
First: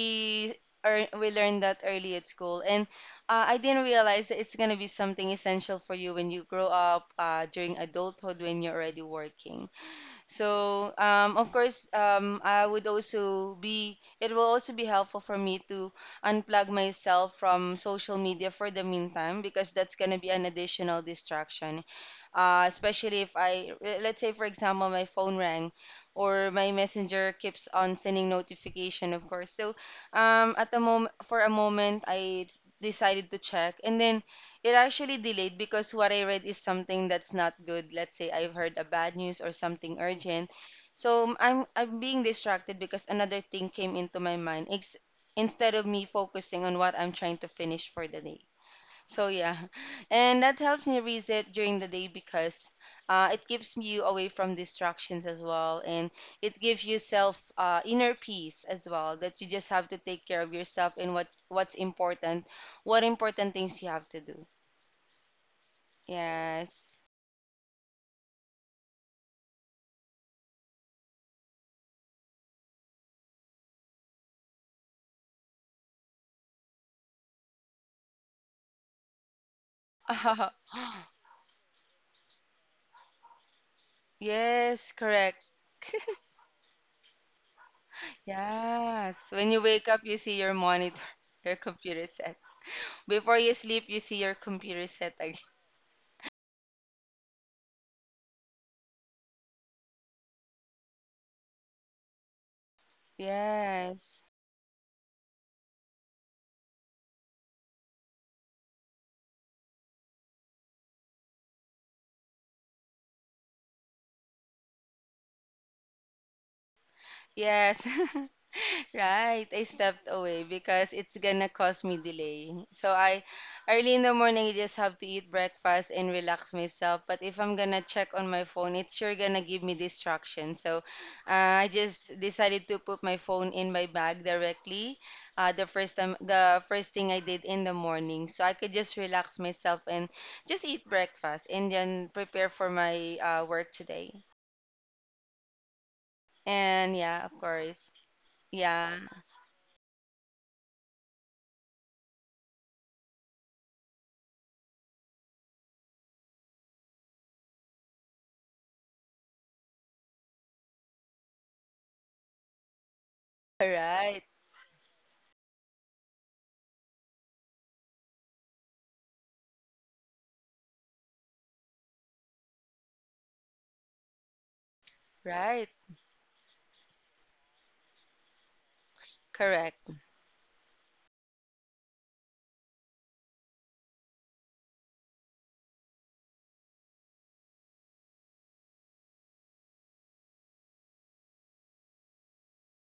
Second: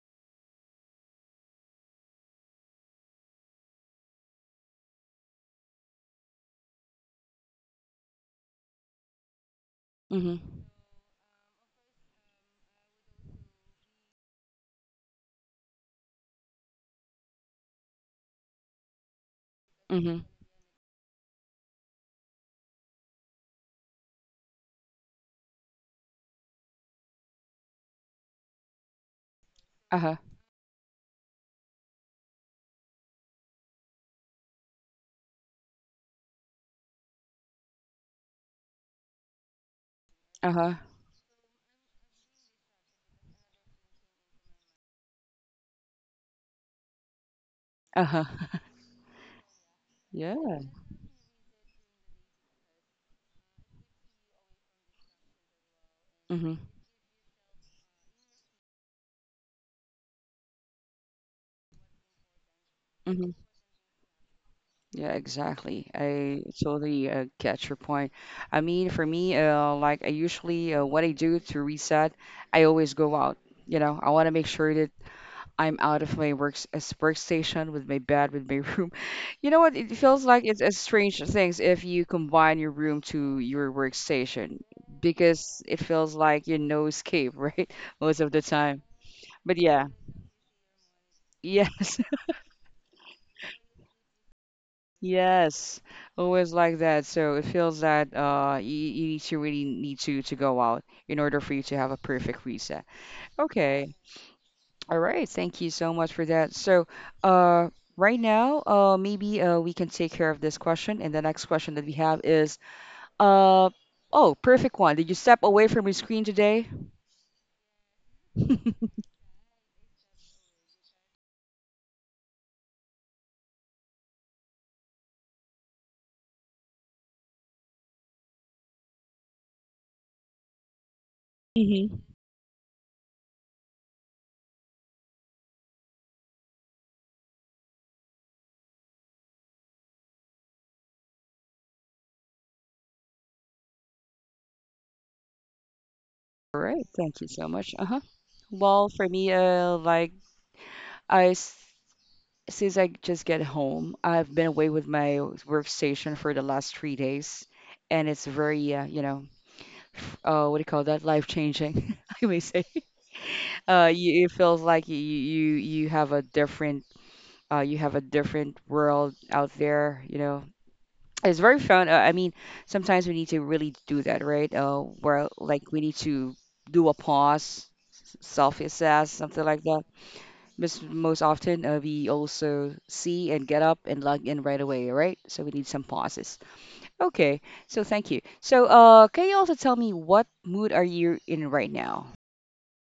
Speaker 2: we learned that early at school, and I didn't realize that it's gonna be something essential for you when you grow up, during adulthood, when you're already working.
Speaker 1: Mm-hmm.
Speaker 2: So, of course, I would also be, it will also be helpful for me to unplug myself from social media for the meantime because that's going to
Speaker 1: Mm-hmm.
Speaker 2: be an additional distraction. Especially if let's say, for example, my phone rang or my messenger keeps on sending notification, of course. So,
Speaker 1: Uh-huh.
Speaker 2: at the moment, for a moment, I decided to check, and then it actually delayed because what I read is something that's not good. Let's say I've heard a bad news or something urgent.
Speaker 1: Uh-huh.
Speaker 2: So I'm being distracted because another thing came into my mind ex instead of me focusing on what I'm trying to finish for the
Speaker 1: Uh-huh.
Speaker 2: day. So yeah. And
Speaker 1: Yeah.
Speaker 2: that helps me reset during the day because it keeps you away from distractions as well, and
Speaker 1: Mm-hmm.
Speaker 2: it gives you self inner peace as well, that you just have to take care of yourself and what's important, what
Speaker 1: Mm-hmm.
Speaker 2: important things you have to do.
Speaker 1: Yeah, exactly. I
Speaker 2: Yes.
Speaker 1: totally get your point. I mean, for me, I usually, what I do to reset, I always go out. You know, I want to make sure I'm out of my works as workstation with my bed with my room. You know what? It feels like it's a strange things if you combine your room to your workstation
Speaker 2: Yes, correct.
Speaker 1: because it feels like you no escape, right? Most of the time.
Speaker 2: Yes. When
Speaker 1: But
Speaker 2: you
Speaker 1: yeah,
Speaker 2: wake up, you see your monitor, your
Speaker 1: yes,
Speaker 2: computer set. Before you sleep, you see your computer set again.
Speaker 1: yes, always like that. So it feels that you need to really need to go out in order for you to have a perfect reset. Okay.
Speaker 2: Yes.
Speaker 1: All right, thank you so much for that. So, uh, right now, maybe we can take care of this question. And the next question that we have is, uh, oh, perfect one. Did you step away from your screen today?
Speaker 2: Yes. Right, I stepped away because it's gonna cause me delay. So I early in the morning, I just have to eat breakfast and relax myself. But if I'm gonna check on my phone, it's sure gonna give me distraction. So I
Speaker 1: Hmm.
Speaker 2: just decided to put my phone in my bag directly. The first time, the first thing I did in the morning, so I could just relax myself and just eat breakfast and then prepare for my work today.
Speaker 1: All right,
Speaker 2: And
Speaker 1: thank
Speaker 2: yeah,
Speaker 1: you
Speaker 2: of
Speaker 1: so much.
Speaker 2: course,
Speaker 1: Uh-huh. Well,
Speaker 2: yeah,
Speaker 1: for me, I s- since I just get home, I've been away with my workstation for the last three days, and it's very, you know, what do you call that? Life changing, I may say.
Speaker 2: right,
Speaker 1: It feels like you have a different you have a different world out there, you know. It's very fun. Sometimes we need to really do that, right? Where
Speaker 2: right.
Speaker 1: like we need to do a pause, self-assess, something like that.
Speaker 2: Correct.
Speaker 1: Most most often, we also see and get up and log in right away, right? So we need some pauses. Okay, so thank you. So, can you also tell me what mood are you in right now?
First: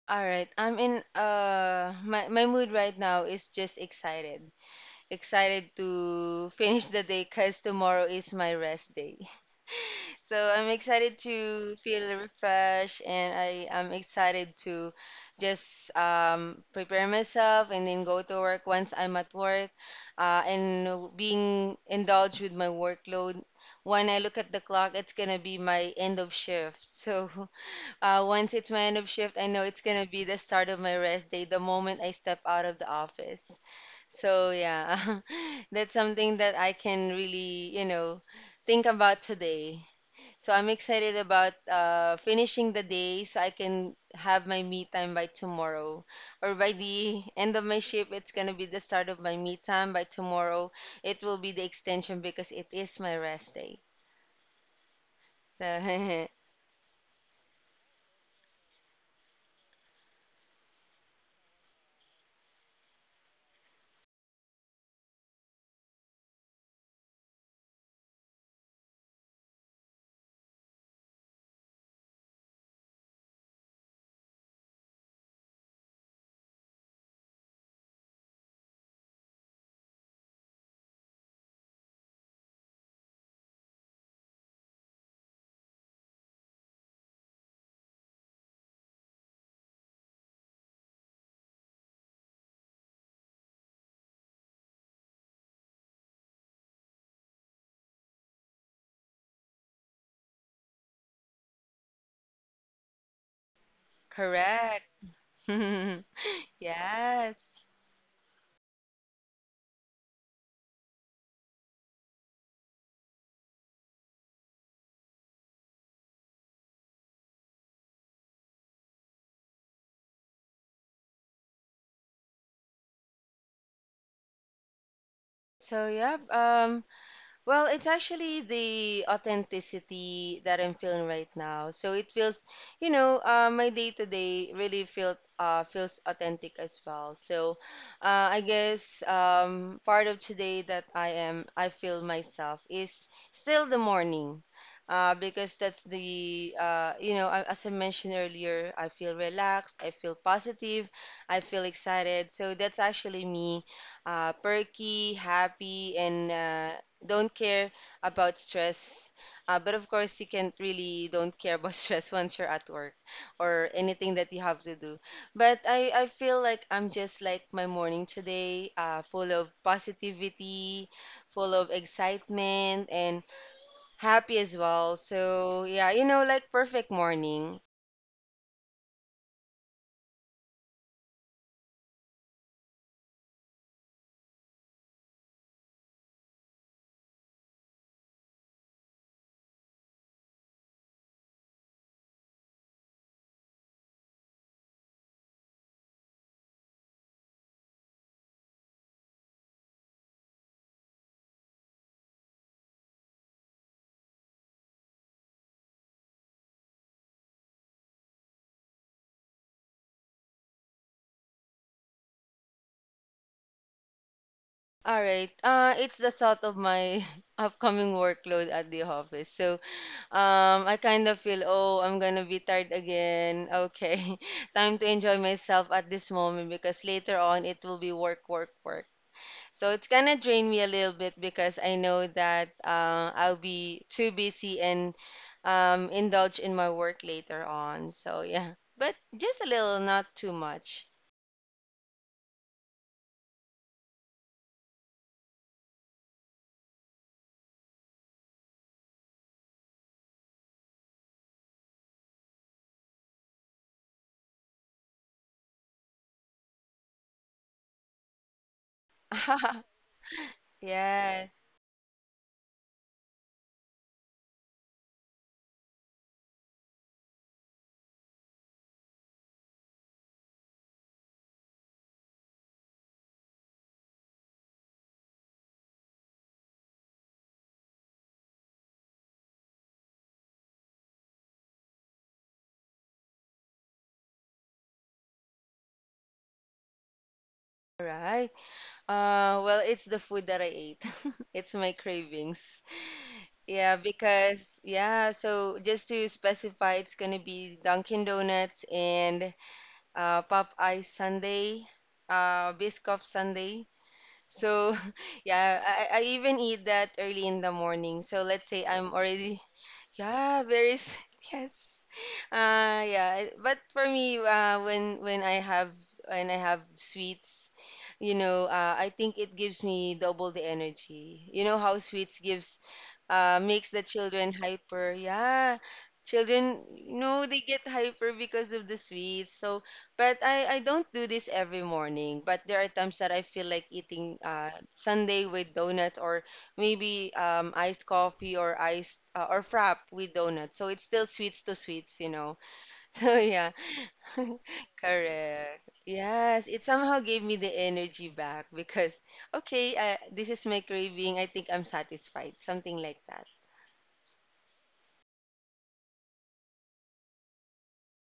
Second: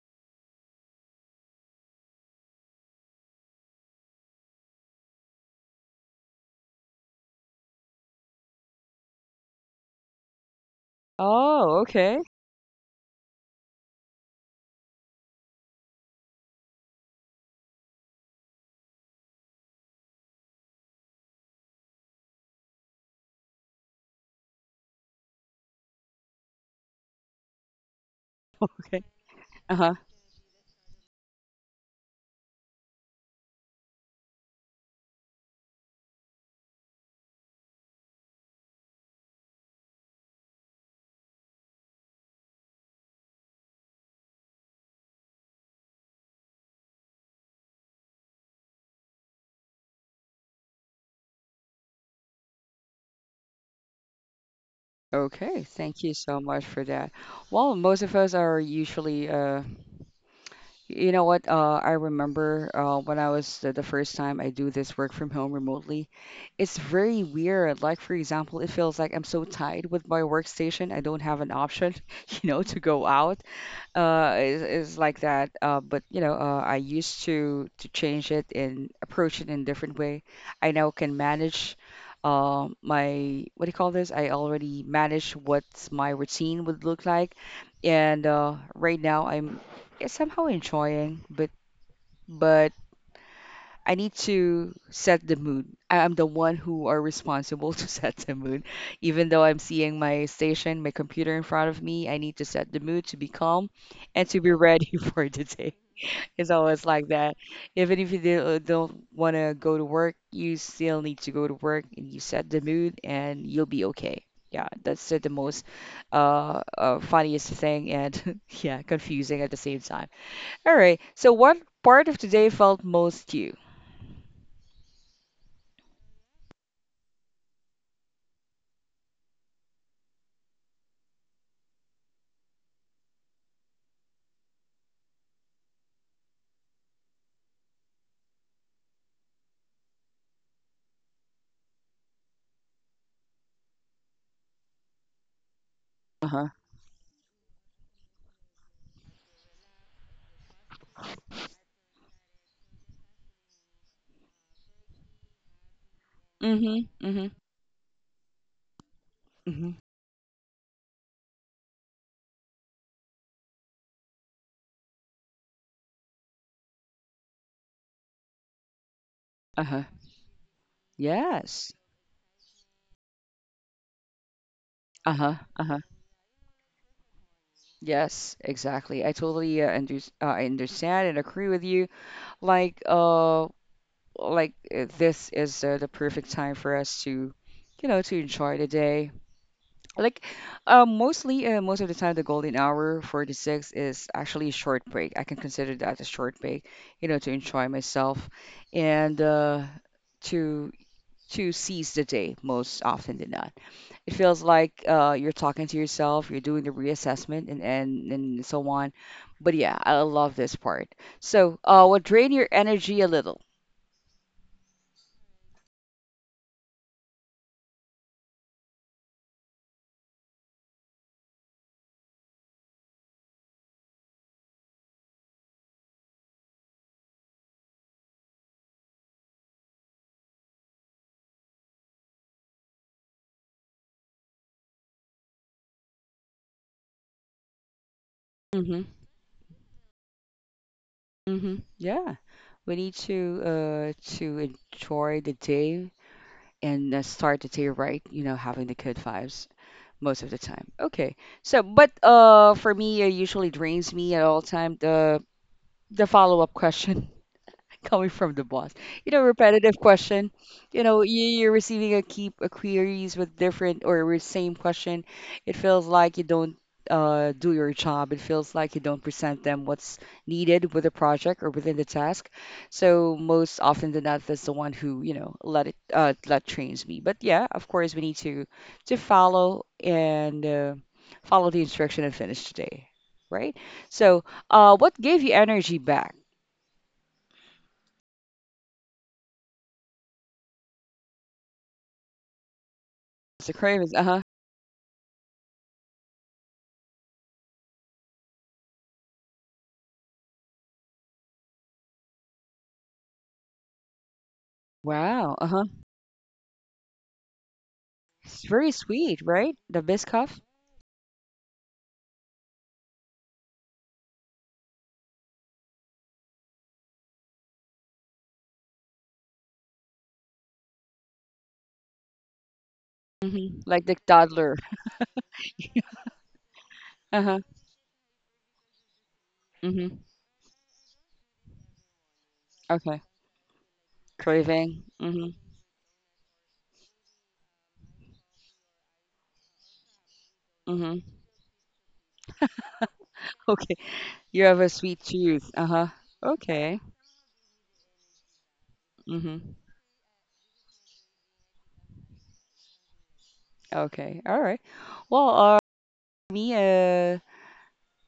Speaker 2: All right. I'm in my my mood right now is just excited. Excited to finish the day cuz tomorrow is my rest day. So I'm excited to
Speaker 1: Oh,
Speaker 2: feel
Speaker 1: okay.
Speaker 2: refreshed, and I am excited to just prepare myself and then go to work once I'm at work and being indulged with my workload. When I look at the clock, it's going to be my end of shift. So uh, once it's my end
Speaker 1: Okay.
Speaker 2: of shift, I know
Speaker 1: Uh
Speaker 2: it's
Speaker 1: huh.
Speaker 2: gonna be the start of my rest day the moment I step out of the office. So yeah, that's something that I can really, you know, think about today. So I'm excited about finishing the day so I can have my me time by tomorrow. Or by the end of my shift, it's gonna be the start of my me time. By tomorrow, it will be the extension because it is my rest day.
Speaker 1: Okay,
Speaker 2: So
Speaker 1: thank you so much for that. Well, most of us are usually, you know what? I remember when I was the first time I do this work from home remotely, it's very weird. Like, for example, it feels like I'm so tied with my workstation, I don't have an option you know, to go out. Uh, is like that, but you know I used to change it and approach it in a different way. I now can manage my what do you call this, I already manage what my routine would look like. And right now I'm, yeah, somehow enjoying, but I need to set the mood. I'm the one who are responsible to set the mood. Even though I'm seeing my station, my computer in front of me, I need to set the mood to be calm and to be
Speaker 2: correct.
Speaker 1: ready for the day. It's always like that.
Speaker 2: Yes.
Speaker 1: Even if you don't want to go to work, you still need to go to work and you set the mood and you'll be okay. Yeah, that's the most funniest thing and yeah, confusing at the same time. All right. So what part of today felt most you?
Speaker 2: So yeah, well, it's actually the authenticity that I'm feeling right now. So it feels, you know, my day to day really felt feels authentic as well. So I guess part of today that I feel myself is still the morning. Because that's the, you know, as I mentioned earlier, I feel relaxed, I feel positive, I feel excited. So that's actually me perky, happy, and
Speaker 1: Mhm, mhm,
Speaker 2: don't care about stress.
Speaker 1: mhm.
Speaker 2: But of course, you can't really don't care about stress once you're at work or anything that you have to do. But I feel like I'm just like my morning today, full of
Speaker 1: Uh-huh.
Speaker 2: positivity, full of
Speaker 1: Yes.
Speaker 2: excitement, and happy as well.
Speaker 1: Uh-huh.
Speaker 2: So,
Speaker 1: Uh-huh.
Speaker 2: yeah, you know, like perfect morning.
Speaker 1: Yes, exactly. I understand and agree with you. Like uh this is the perfect time for us to you know to enjoy the day. Like most of the time the golden hour 46 is actually a short break. I can consider that a short break, you know, to enjoy myself and to to seize the day most often than not. It feels like you're talking to yourself, you're doing the reassessment, and so on. But yeah, I love this part. So, what drain your energy a little?
Speaker 2: All right. It's the thought of my upcoming workload at the office. So, I kind of feel, oh, I'm gonna be tired again. Okay, time to enjoy myself at this moment because later on it will be work, work, work. So it's gonna drain me a little bit because I know that I'll be too busy and indulge in my work later on. So yeah,
Speaker 1: hmm
Speaker 2: but just a little, not too much.
Speaker 1: Yeah, we need to enjoy the day and start the day right. You know, having the good vibes most of the time. Okay. So, but for me, it usually drains me at all time. The follow-up question. Coming from the boss. You know, repetitive question. You know, you're
Speaker 2: Yes.
Speaker 1: receiving a keep a queries with different or with same question. It feels like you don't do your job. It feels like you don't present them what's needed with the project or within the task. So most often than not, that's the one who you know let it let trains me. But yeah, of course, we need to follow and follow the instruction and finish today, right? So, what gave you energy back?
Speaker 2: All right. Well, it's the food that I ate. It's my cravings.
Speaker 1: So,
Speaker 2: Yeah,
Speaker 1: cravings. Uh huh.
Speaker 2: because yeah, so just to specify, it's gonna be Dunkin' Donuts and Popeye Sunday, Biscoff Sunday. So
Speaker 1: Wow, uh-huh.
Speaker 2: yeah, I even eat that early in the morning. So
Speaker 1: It's
Speaker 2: let's say
Speaker 1: very
Speaker 2: I'm
Speaker 1: sweet,
Speaker 2: already
Speaker 1: right? The Biscoff?
Speaker 2: yeah, very yes. Yeah, but for me, when I have when I have sweets, you know, I think it gives me double the energy. You know how sweets gives
Speaker 1: Mm-hmm.
Speaker 2: makes
Speaker 1: Like
Speaker 2: the
Speaker 1: the
Speaker 2: children
Speaker 1: toddler.
Speaker 2: hyper. Yeah, children, you know,
Speaker 1: Uh-huh.
Speaker 2: they get hyper because of the sweets. So,
Speaker 1: Mm-hmm.
Speaker 2: but I don't do this every morning. But there are
Speaker 1: Okay.
Speaker 2: times that I feel like eating
Speaker 1: Craving.
Speaker 2: sundae
Speaker 1: Mm-hmm.
Speaker 2: with donuts or maybe iced coffee or iced or frap with donuts. So it's
Speaker 1: Mm-hmm.
Speaker 2: still sweets to sweets, you know. So yeah,
Speaker 1: Okay. You have a sweet tooth.
Speaker 2: correct.
Speaker 1: Uh-huh.
Speaker 2: Yes, it
Speaker 1: Okay.
Speaker 2: somehow gave me the energy back because
Speaker 1: Mm-hmm.
Speaker 2: okay, this is my craving. I think I'm satisfied. Something like that.
Speaker 1: Okay. All right. Well, me,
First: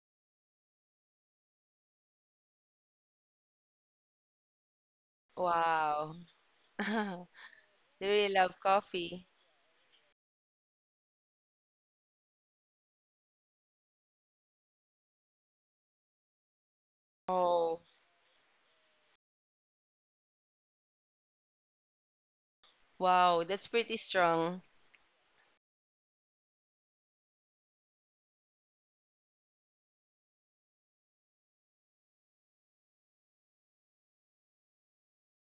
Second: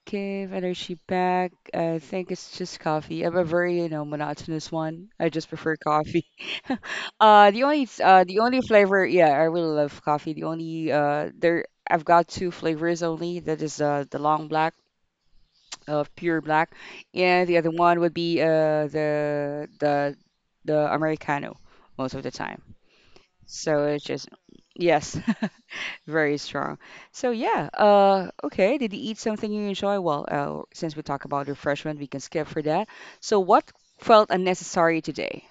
Speaker 1: give energy back. I think it's just coffee. I'm a very, you know, monotonous one. I just prefer
Speaker 2: Wow.
Speaker 1: coffee. The only
Speaker 2: You really
Speaker 1: the
Speaker 2: love
Speaker 1: only flavor,
Speaker 2: coffee?
Speaker 1: yeah, I really love coffee. The only there I've got two flavors only. That is the long black, pure black, and the other
Speaker 2: Oh,
Speaker 1: one would be the the Americano most of the time.
Speaker 2: wow, that's
Speaker 1: So
Speaker 2: pretty
Speaker 1: it's just
Speaker 2: strong.
Speaker 1: yes, very strong. So yeah, okay, did you eat something you enjoy? Well, since we talk about refreshment, we can skip for that. So what felt unnecessary today?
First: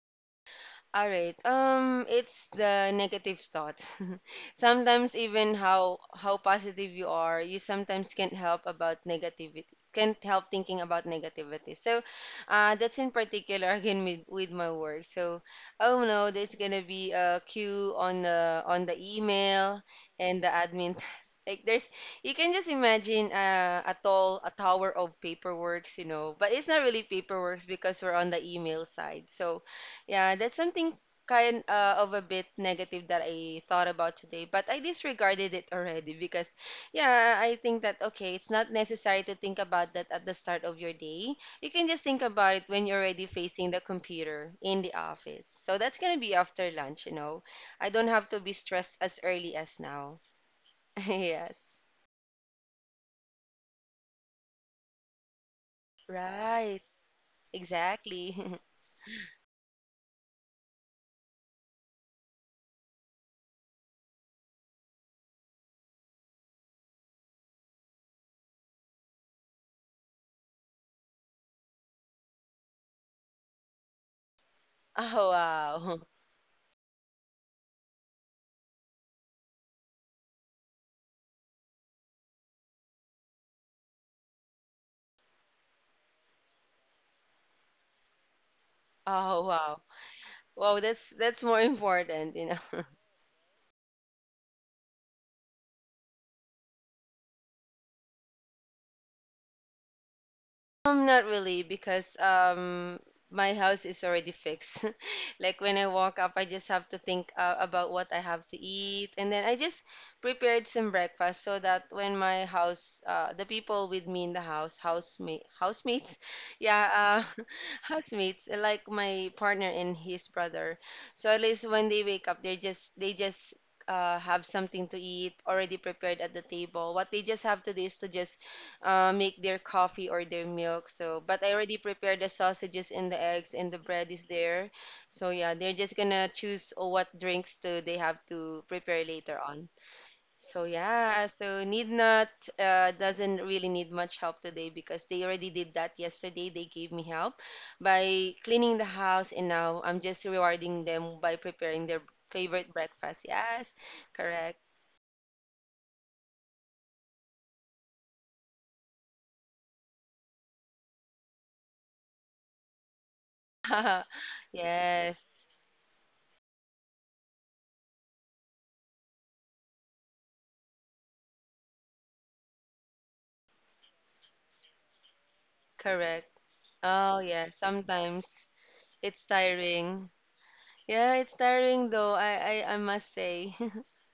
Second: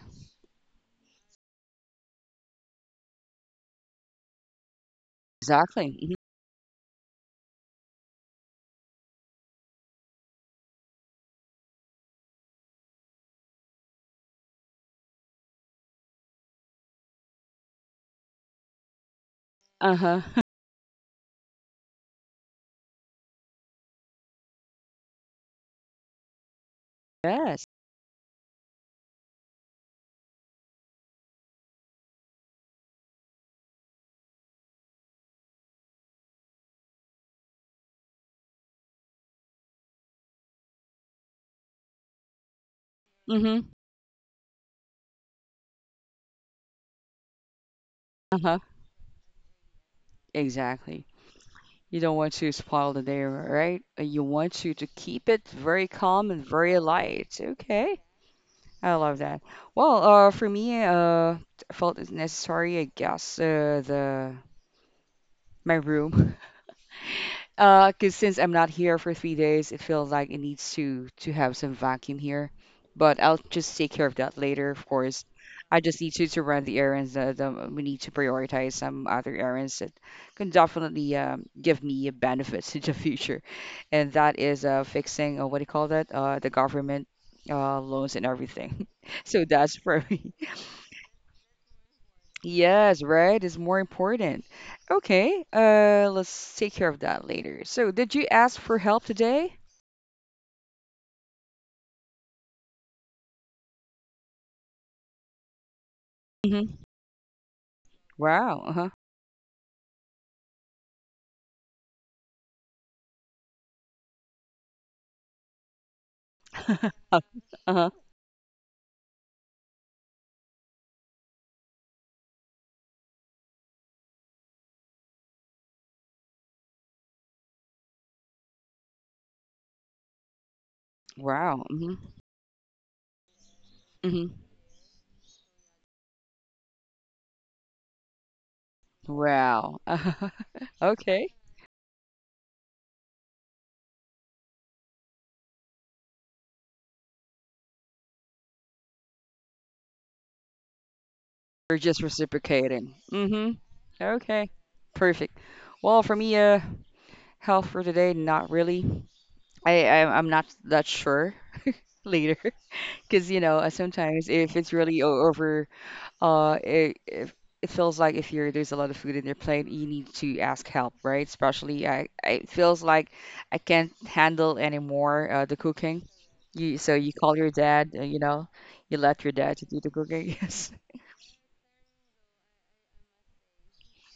Speaker 2: All right. It's the negative thoughts. Sometimes even
Speaker 1: Exactly. Mhm.
Speaker 2: how positive you are, you sometimes can't help about negativity. Can't help thinking about negativity. So, that's in particular again with my work. So, oh no, there's gonna be a queue on the email
Speaker 1: Uh-huh.
Speaker 2: and the admin. Task. Like there's, you can just imagine a tall a tower of paperworks, you know. But it's not really
Speaker 1: Yes.
Speaker 2: paperworks because we're on the email side. So, yeah, that's something kind of a bit negative that I thought about today, but I disregarded it already because, yeah, I think that okay, it's not necessary to think about that at the start of your day. You can just think about it when you're already
Speaker 1: Mm-hmm.
Speaker 2: facing the computer in the office. So that's gonna be after lunch, you know. I don't have to be
Speaker 1: Uh-huh.
Speaker 2: stressed as early as now.
Speaker 1: Exactly.
Speaker 2: Yes.
Speaker 1: You don't want to spoil the day, right? You want to keep it very calm and very
Speaker 2: Right.
Speaker 1: light. Okay.
Speaker 2: Exactly.
Speaker 1: I love that. Well, for me, I felt it's necessary, I guess, the my room. 'Cause since I'm not here for 3 days, it feels like it needs to have some vacuum here. But I'll just take care of that later, of course.
Speaker 2: Oh
Speaker 1: I just
Speaker 2: wow.
Speaker 1: need to run the errands that we need to prioritize some other errands that can definitely give me benefits in the future, and that is fixing what do you call that? The government loans and everything. So
Speaker 2: Oh
Speaker 1: that's
Speaker 2: wow.
Speaker 1: for me.
Speaker 2: Wow, that's more important, you know.
Speaker 1: Yes, right, is more important. Okay, let's take care of that later. So, did you ask for help today?
Speaker 2: Not really, because my house is already fixed. Like when I walk up, I just
Speaker 1: Mm-hmm.
Speaker 2: have to think about what I have to
Speaker 1: Wow. Uh-huh.
Speaker 2: eat, and then I just prepared some breakfast so that when my house, the people with me in the house, housemates, yeah,
Speaker 1: Uh, Uh-huh.
Speaker 2: housemates, like my partner and his brother. So at least when they wake up, they just have something to eat already prepared at the table. What they just have to do is to just make their coffee or their milk. So, but I
Speaker 1: Wow.
Speaker 2: already prepared the sausages and the eggs, and the bread
Speaker 1: Hmm
Speaker 2: is there. So yeah, they're just gonna choose what drinks do they have to prepare later on.
Speaker 1: Wow.
Speaker 2: So
Speaker 1: Okay.
Speaker 2: yeah, so need not doesn't really need much help today because they already did that yesterday. They gave me help by cleaning the house, and now I'm just rewarding them by
Speaker 1: You're
Speaker 2: preparing
Speaker 1: just
Speaker 2: their favorite
Speaker 1: reciprocating.
Speaker 2: breakfast.
Speaker 1: Hmm.
Speaker 2: Yes,
Speaker 1: Okay.
Speaker 2: correct.
Speaker 1: Perfect. Well, for me, health for today, not really. I'm not that sure later, because you know sometimes if it's really
Speaker 2: Yes,
Speaker 1: over it, if it feels like if you're there's a lot of food in your plate, you need to ask help, right? Especially I it feels like I can't handle anymore the cooking.
Speaker 2: correct.
Speaker 1: You so you
Speaker 2: Oh
Speaker 1: call
Speaker 2: yeah,
Speaker 1: your dad, you know,
Speaker 2: sometimes
Speaker 1: you let
Speaker 2: it's
Speaker 1: your dad to do the
Speaker 2: tiring.
Speaker 1: cooking. Yes.
Speaker 2: Yeah, it's tiring though. I must say.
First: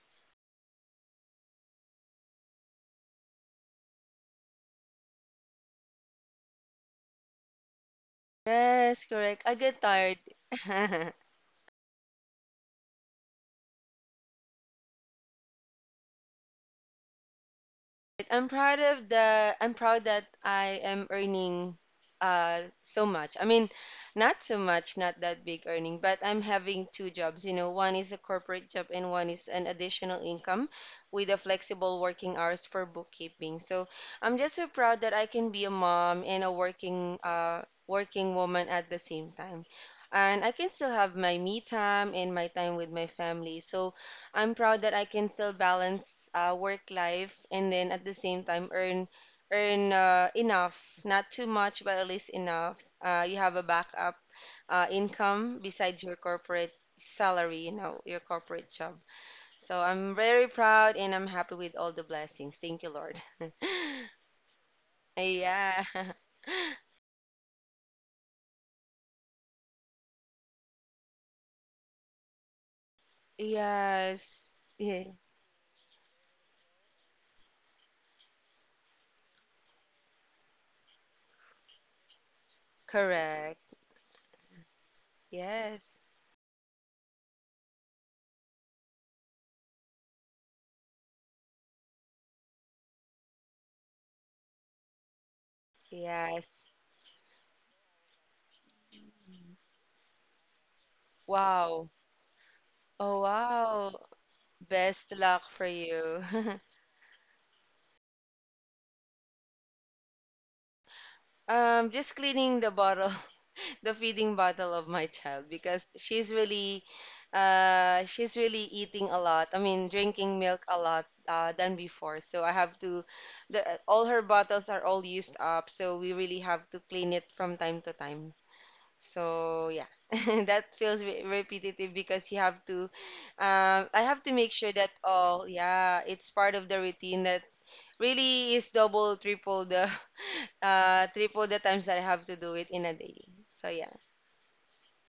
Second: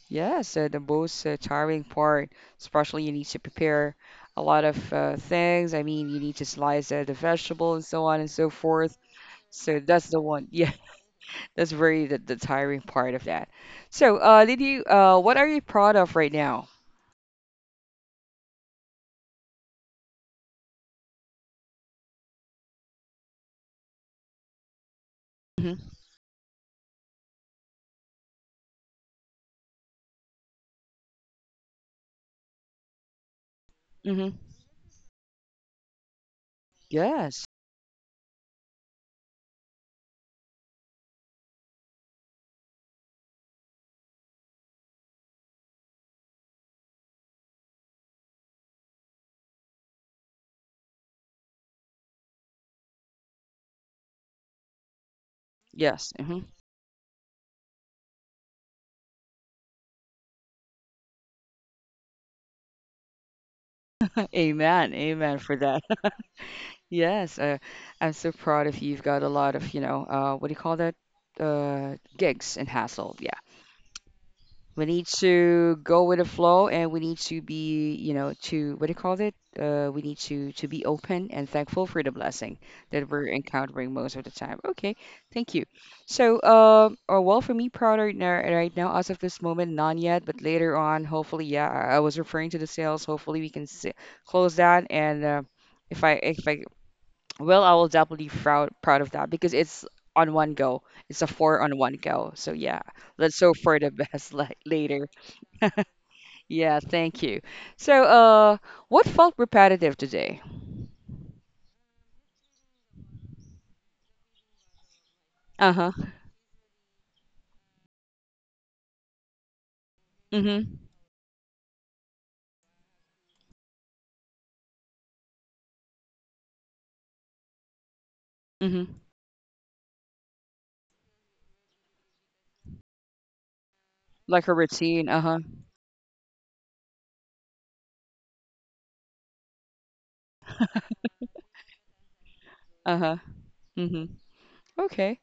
Speaker 1: Yeah, so the most tiring part, especially you need to prepare a lot of things. I mean, you need to slice the vegetable and so on and so forth.
Speaker 2: Yes, correct. I
Speaker 1: So
Speaker 2: get
Speaker 1: that's
Speaker 2: tired.
Speaker 1: the one. Yeah. That's very the tiring part of that. So, what are you proud of right now?
Speaker 2: Right. I'm proud that I am earning so much. I mean, not so much, not that big
Speaker 1: Hmm.
Speaker 2: earning, but I'm having two jobs, you know. One is a corporate job and one is an additional income with a flexible working hours for bookkeeping. So,
Speaker 1: Hmm.
Speaker 2: I'm just so proud that I can be a mom and a working
Speaker 1: Yes.
Speaker 2: working woman at the same time. And I can still have my me time and my time with my family. So, I'm proud that I can still balance work life and then at the same time earn enough, not too much, but at least enough. You have a backup income besides
Speaker 1: Yes.
Speaker 2: your
Speaker 1: Hmm.
Speaker 2: corporate salary, you know, your corporate job. So I'm very proud and I'm happy with all the blessings. Thank you, Lord.
Speaker 1: Amen. Amen for that.
Speaker 2: Yeah.
Speaker 1: Yes. I'm so proud of you. You've got a lot of, you know, what do you call that? Gigs and hassle. Yeah.
Speaker 2: Yes.
Speaker 1: We need
Speaker 2: Yeah.
Speaker 1: to go with the flow and we need to be, you know, to what do you call it? We need to be open and thankful for the blessing that we're
Speaker 2: Correct.
Speaker 1: encountering most of the time. Okay, thank you.
Speaker 2: Yes.
Speaker 1: So, or well, for me, right now, as of this moment, none yet, but later on, hopefully, yeah, I was referring to the sales. Hopefully, we can s close that. And if I,
Speaker 2: Yes.
Speaker 1: well, I will definitely proud of that because it's on one go. It's a four on
Speaker 2: Wow.
Speaker 1: one go. So yeah,
Speaker 2: Oh,
Speaker 1: let's hope for the
Speaker 2: wow.
Speaker 1: best like later.
Speaker 2: Best luck for you.
Speaker 1: Yeah, thank you. So, what felt repetitive today?
Speaker 2: Just cleaning the bottle, the feeding bottle of my child
Speaker 1: Uh-huh.
Speaker 2: because she's really eating a lot. I mean, drinking milk
Speaker 1: Mm-hmm.
Speaker 2: a lot than before. So I have to, the all her bottles are all used up. So we really have to clean it from time to time.
Speaker 1: Mm-hmm.
Speaker 2: So yeah, that feels re repetitive because you have to, I have to
Speaker 1: Like her
Speaker 2: make sure that
Speaker 1: routine. Uh-huh.
Speaker 2: all, yeah, it's part of the routine that really is double, triple the triple the times that I have to do it in a
Speaker 1: Uh-huh.
Speaker 2: day. So yeah.
Speaker 1: Mm-hmm. Okay.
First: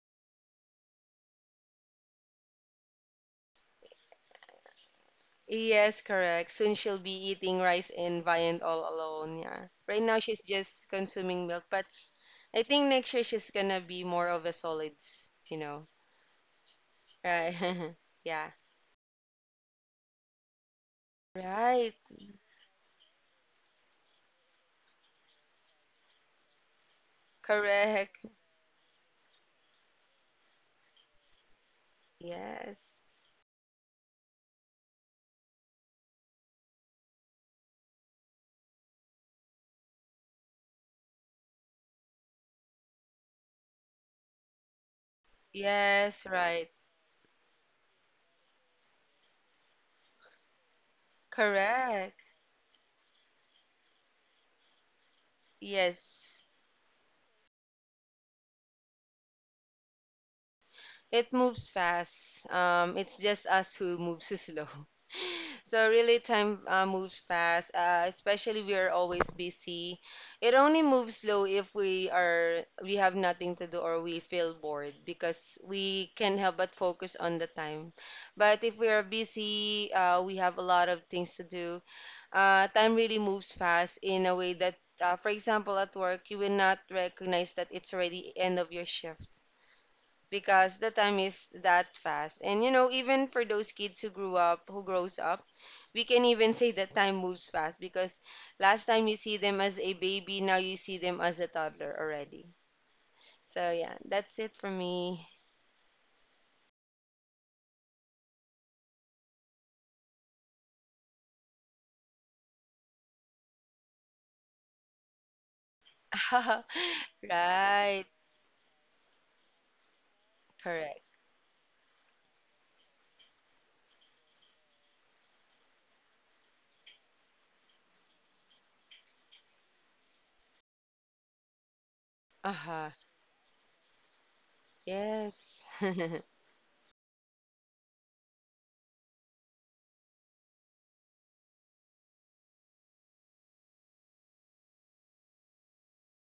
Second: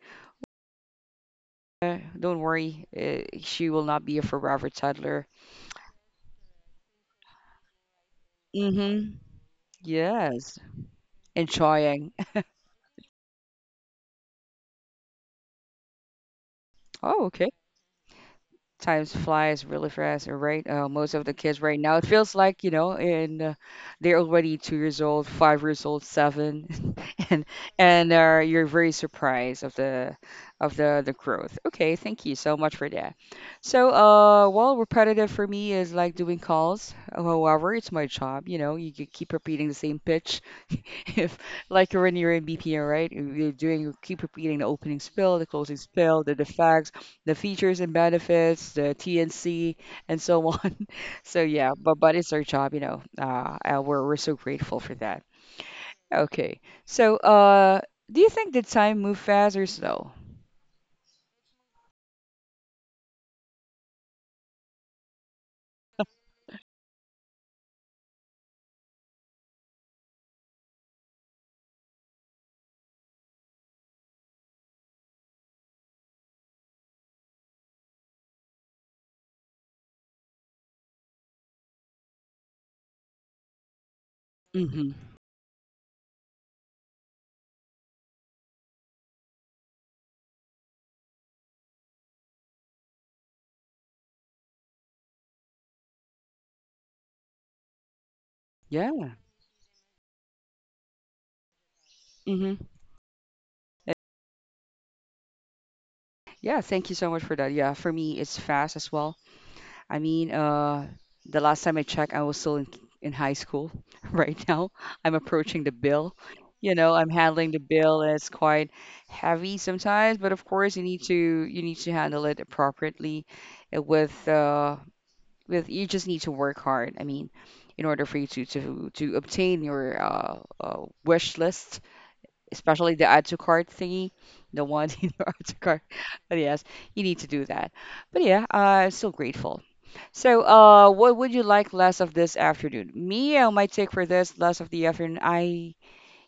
Speaker 1: Don't worry. She will not be a forever toddler.
Speaker 2: Yes, correct. Soon she'll be eating rice and viand all
Speaker 1: Mm-hmm.
Speaker 2: alone. Yeah. Right now she's
Speaker 1: Yes.
Speaker 2: just consuming milk, but
Speaker 1: Enjoying.
Speaker 2: I think next year she's gonna be more of a solids, you know.
Speaker 1: Oh, okay.
Speaker 2: Right. Yeah.
Speaker 1: Time flies really fast, all right? Most of the kids right
Speaker 2: Right.
Speaker 1: now, it feels like, you know, and they're already 2 years old, 5 years old, seven, and and
Speaker 2: Correct.
Speaker 1: uh, you're very surprised of the of the growth. Okay, thank you so much for
Speaker 2: Yes.
Speaker 1: that. So, well, repetitive for me is like doing calls. Well, however, it's my job, you know, you could keep repeating the same pitch. If like when you're in BPM, right? You're doing, you keep repeating the opening spill, the closing
Speaker 2: Yes,
Speaker 1: spill, the
Speaker 2: right.
Speaker 1: facts the features and benefits, the TNC, and so on. So yeah, but
Speaker 2: Correct.
Speaker 1: it's our job, you know. We're so grateful for that.
Speaker 2: Yes.
Speaker 1: Okay, so do you think the time move fast or slow?
Speaker 2: It moves fast. It's just us who moves slow. So really, time moves fast, especially we are always busy. It only moves slow if we are we have nothing to do or we feel bored because we can help but focus on the time. But if we are busy, we have a lot of things to do. Time really moves fast in a way that,
Speaker 1: Mm-hmm.
Speaker 2: for example, at work, you will not recognize that it's already end of your shift. Because the time is that fast. And you know, even for those kids who grew up, who grows up, we can even say that time moves fast because last time
Speaker 1: Yeah.
Speaker 2: you see them as a baby, now you see them as a toddler already.
Speaker 1: Mm-hmm.
Speaker 2: So yeah, that's it for me.
Speaker 1: Yeah, thank you so much for that. Yeah, for me, it's fast as well. I mean, the last time I checked, I was still in high school. Right now, I'm approaching the bill. You know, I'm handling the bill,
Speaker 2: Right,
Speaker 1: and it's quite heavy sometimes. But of course,
Speaker 2: correct.
Speaker 1: you need to handle it appropriately. With you just need to work hard. I mean, in order for you to obtain your wish list,
Speaker 2: Uh-huh.
Speaker 1: especially the add to cart thingy, the one in your add to
Speaker 2: Yes.
Speaker 1: cart. But yes, you need to do that. But yeah, I'm still grateful so, what would you like less of this afternoon? Me, my take for this less of the afternoon. I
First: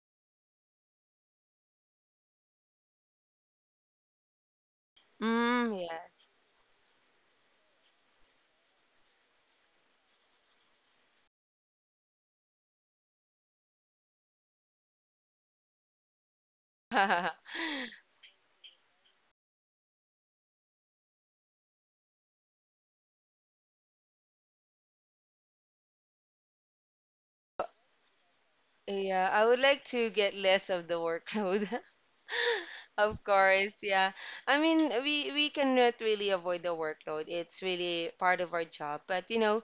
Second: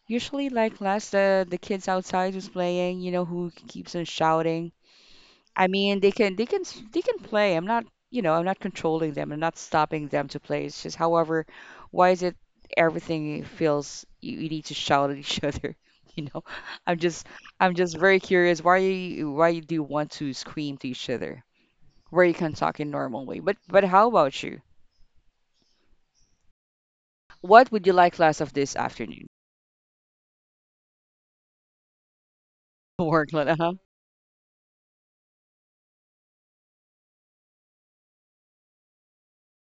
Speaker 1: usually like less the kids outside who's playing. You know who keeps on shouting. I
Speaker 2: Mm,
Speaker 1: mean, they can play. I'm not you know I'm not controlling them. I'm not stopping them to play. It's just, however, why is it everything feels you need to shout at each other? You know, I'm just
Speaker 2: yes.
Speaker 1: I'm just very curious why you do want to scream to each other where you can talk in normal way. But how about you? What would you like class of this afternoon?
Speaker 2: Yeah, I would like to get less of the workload. Of
Speaker 1: Work load, uh-huh.
Speaker 2: course, yeah. I mean, we cannot really avoid the workload. It's really part of our job. But you know,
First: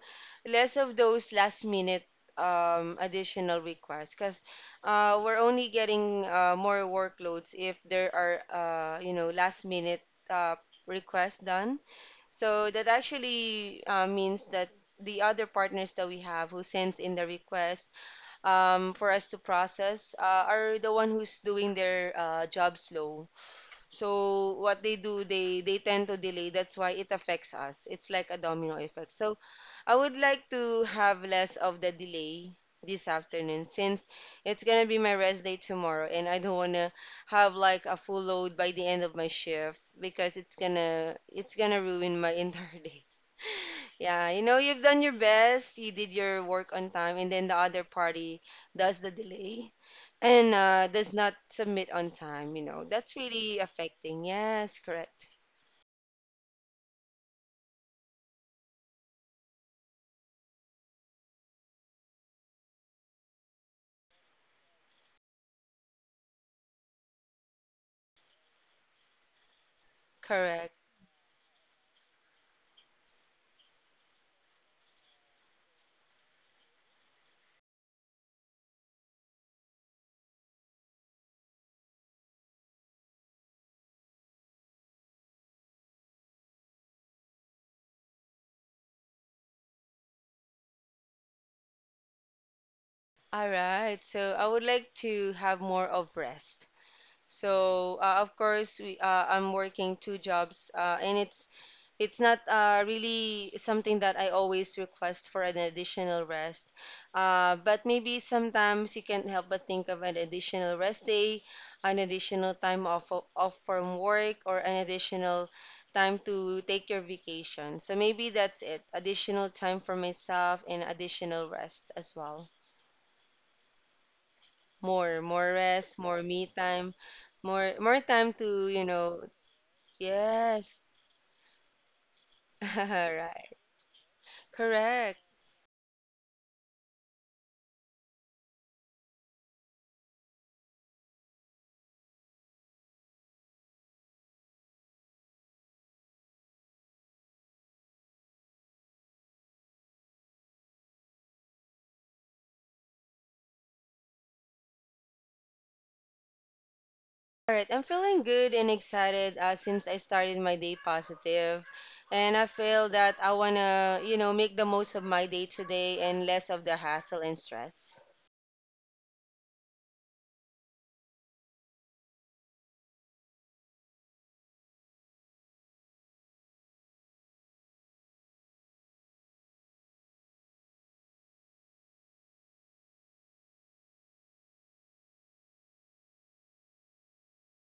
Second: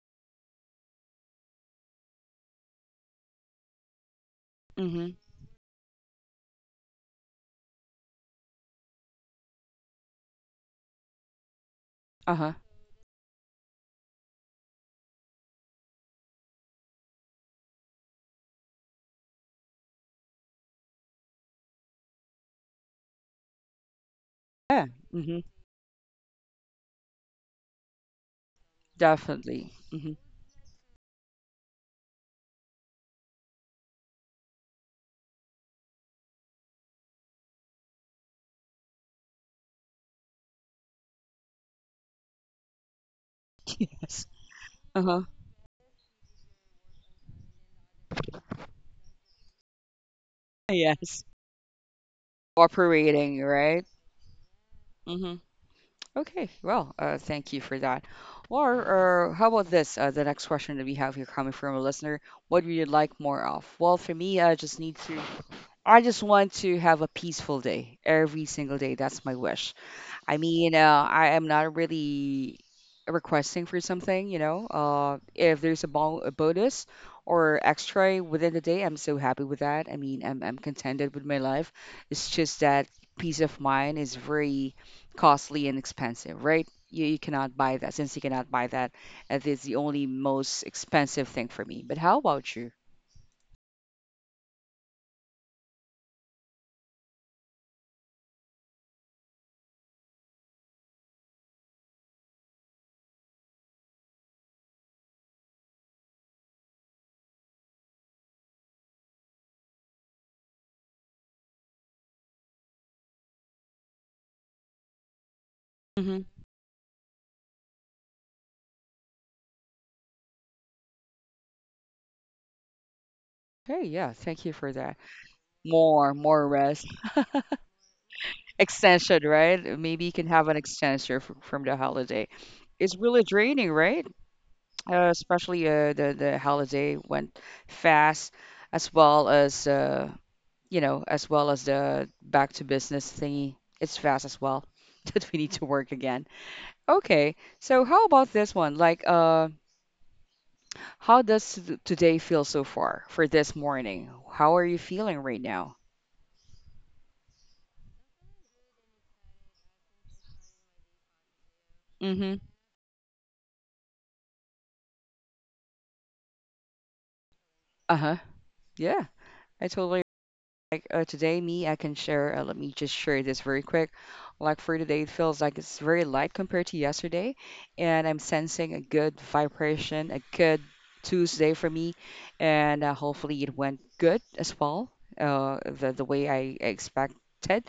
Speaker 2: less of those last minute additional requests, because
Speaker 1: Mm-hmm.
Speaker 2: we're only getting more workloads if there are you know last minute uh requests done.
Speaker 1: Uh-huh.
Speaker 2: So that actually means that the other partners that we have who sends in the request for us to process are the one who's doing their job slow, so what
Speaker 1: Yeah.
Speaker 2: they do,
Speaker 1: Mm-hmm.
Speaker 2: they tend to delay. That's why it affects us. It's like a domino effect. So
Speaker 1: Definitely.
Speaker 2: I
Speaker 1: Mm-hmm.
Speaker 2: would like to have less of the delay this afternoon since it's gonna be my rest day tomorrow, and I don't wanna have like a full load by the end of my shift because it's gonna ruin my entire day.
Speaker 1: Yes.
Speaker 2: Yeah, you know, you've done your
Speaker 1: Uh-huh.
Speaker 2: best, you did your work on time, and then the other party does the delay and does
Speaker 1: Yes.
Speaker 2: not submit on time, you know, that's
Speaker 1: Operating,
Speaker 2: really
Speaker 1: right?
Speaker 2: affecting. Yes, correct.
Speaker 1: Mm-hmm. Okay. Well, thank you for that. Or, how about this? The next question that we have here coming from a listener. What would you like more of? Well, for me, I just want to have a peaceful day every single day. That's my wish. I
Speaker 2: Correct.
Speaker 1: mean, I am not really requesting for something, you know. If there's bonus or extra within the day, I'm so happy with that. I mean, I'm contented with my life. It's just that peace of mind is very costly and expensive, right? You cannot buy that. Since you cannot buy that, it is the only most expensive thing for me. But how about you?
Speaker 2: All right. So I would like to have more of rest. So of course we I'm working two jobs and it's not really something that I always request for an additional rest. But maybe sometimes you can't help but think of an additional rest day, an additional time off, off from work, or an additional time
Speaker 1: Hmm.
Speaker 2: to take your vacation. So maybe that's it. Additional time for myself and additional rest as well.
Speaker 1: Hey, yeah, thank you for that.
Speaker 2: More, more rest,
Speaker 1: More,
Speaker 2: more me
Speaker 1: more rest.
Speaker 2: time, more, more time to, you
Speaker 1: Extension,
Speaker 2: know,
Speaker 1: right? Maybe you can have an
Speaker 2: Yes.
Speaker 1: extension from the holiday. It's really
Speaker 2: Right.
Speaker 1: draining, right?
Speaker 2: Correct.
Speaker 1: Especially the holiday went fast, as well as you know, as well as the back to business thingy. It's fast as well that we need to work again. Okay, so how about this one? Like, today feel so far for this morning? How are you feeling right now?
Speaker 2: All right. I'm feeling good and excited since I started my day positive. And
Speaker 1: Mm-hmm.
Speaker 2: I feel that I want to, you know, make the most of my day today and less of the hassle and stress.
Speaker 1: Uh-huh. Yeah, I totally Like today, me, I can share. Let me just share this very quick. Like for today, it feels like it's very light compared to yesterday, and I'm sensing a good vibration, a good Tuesday for me, and hopefully it went good as well, the way I expected,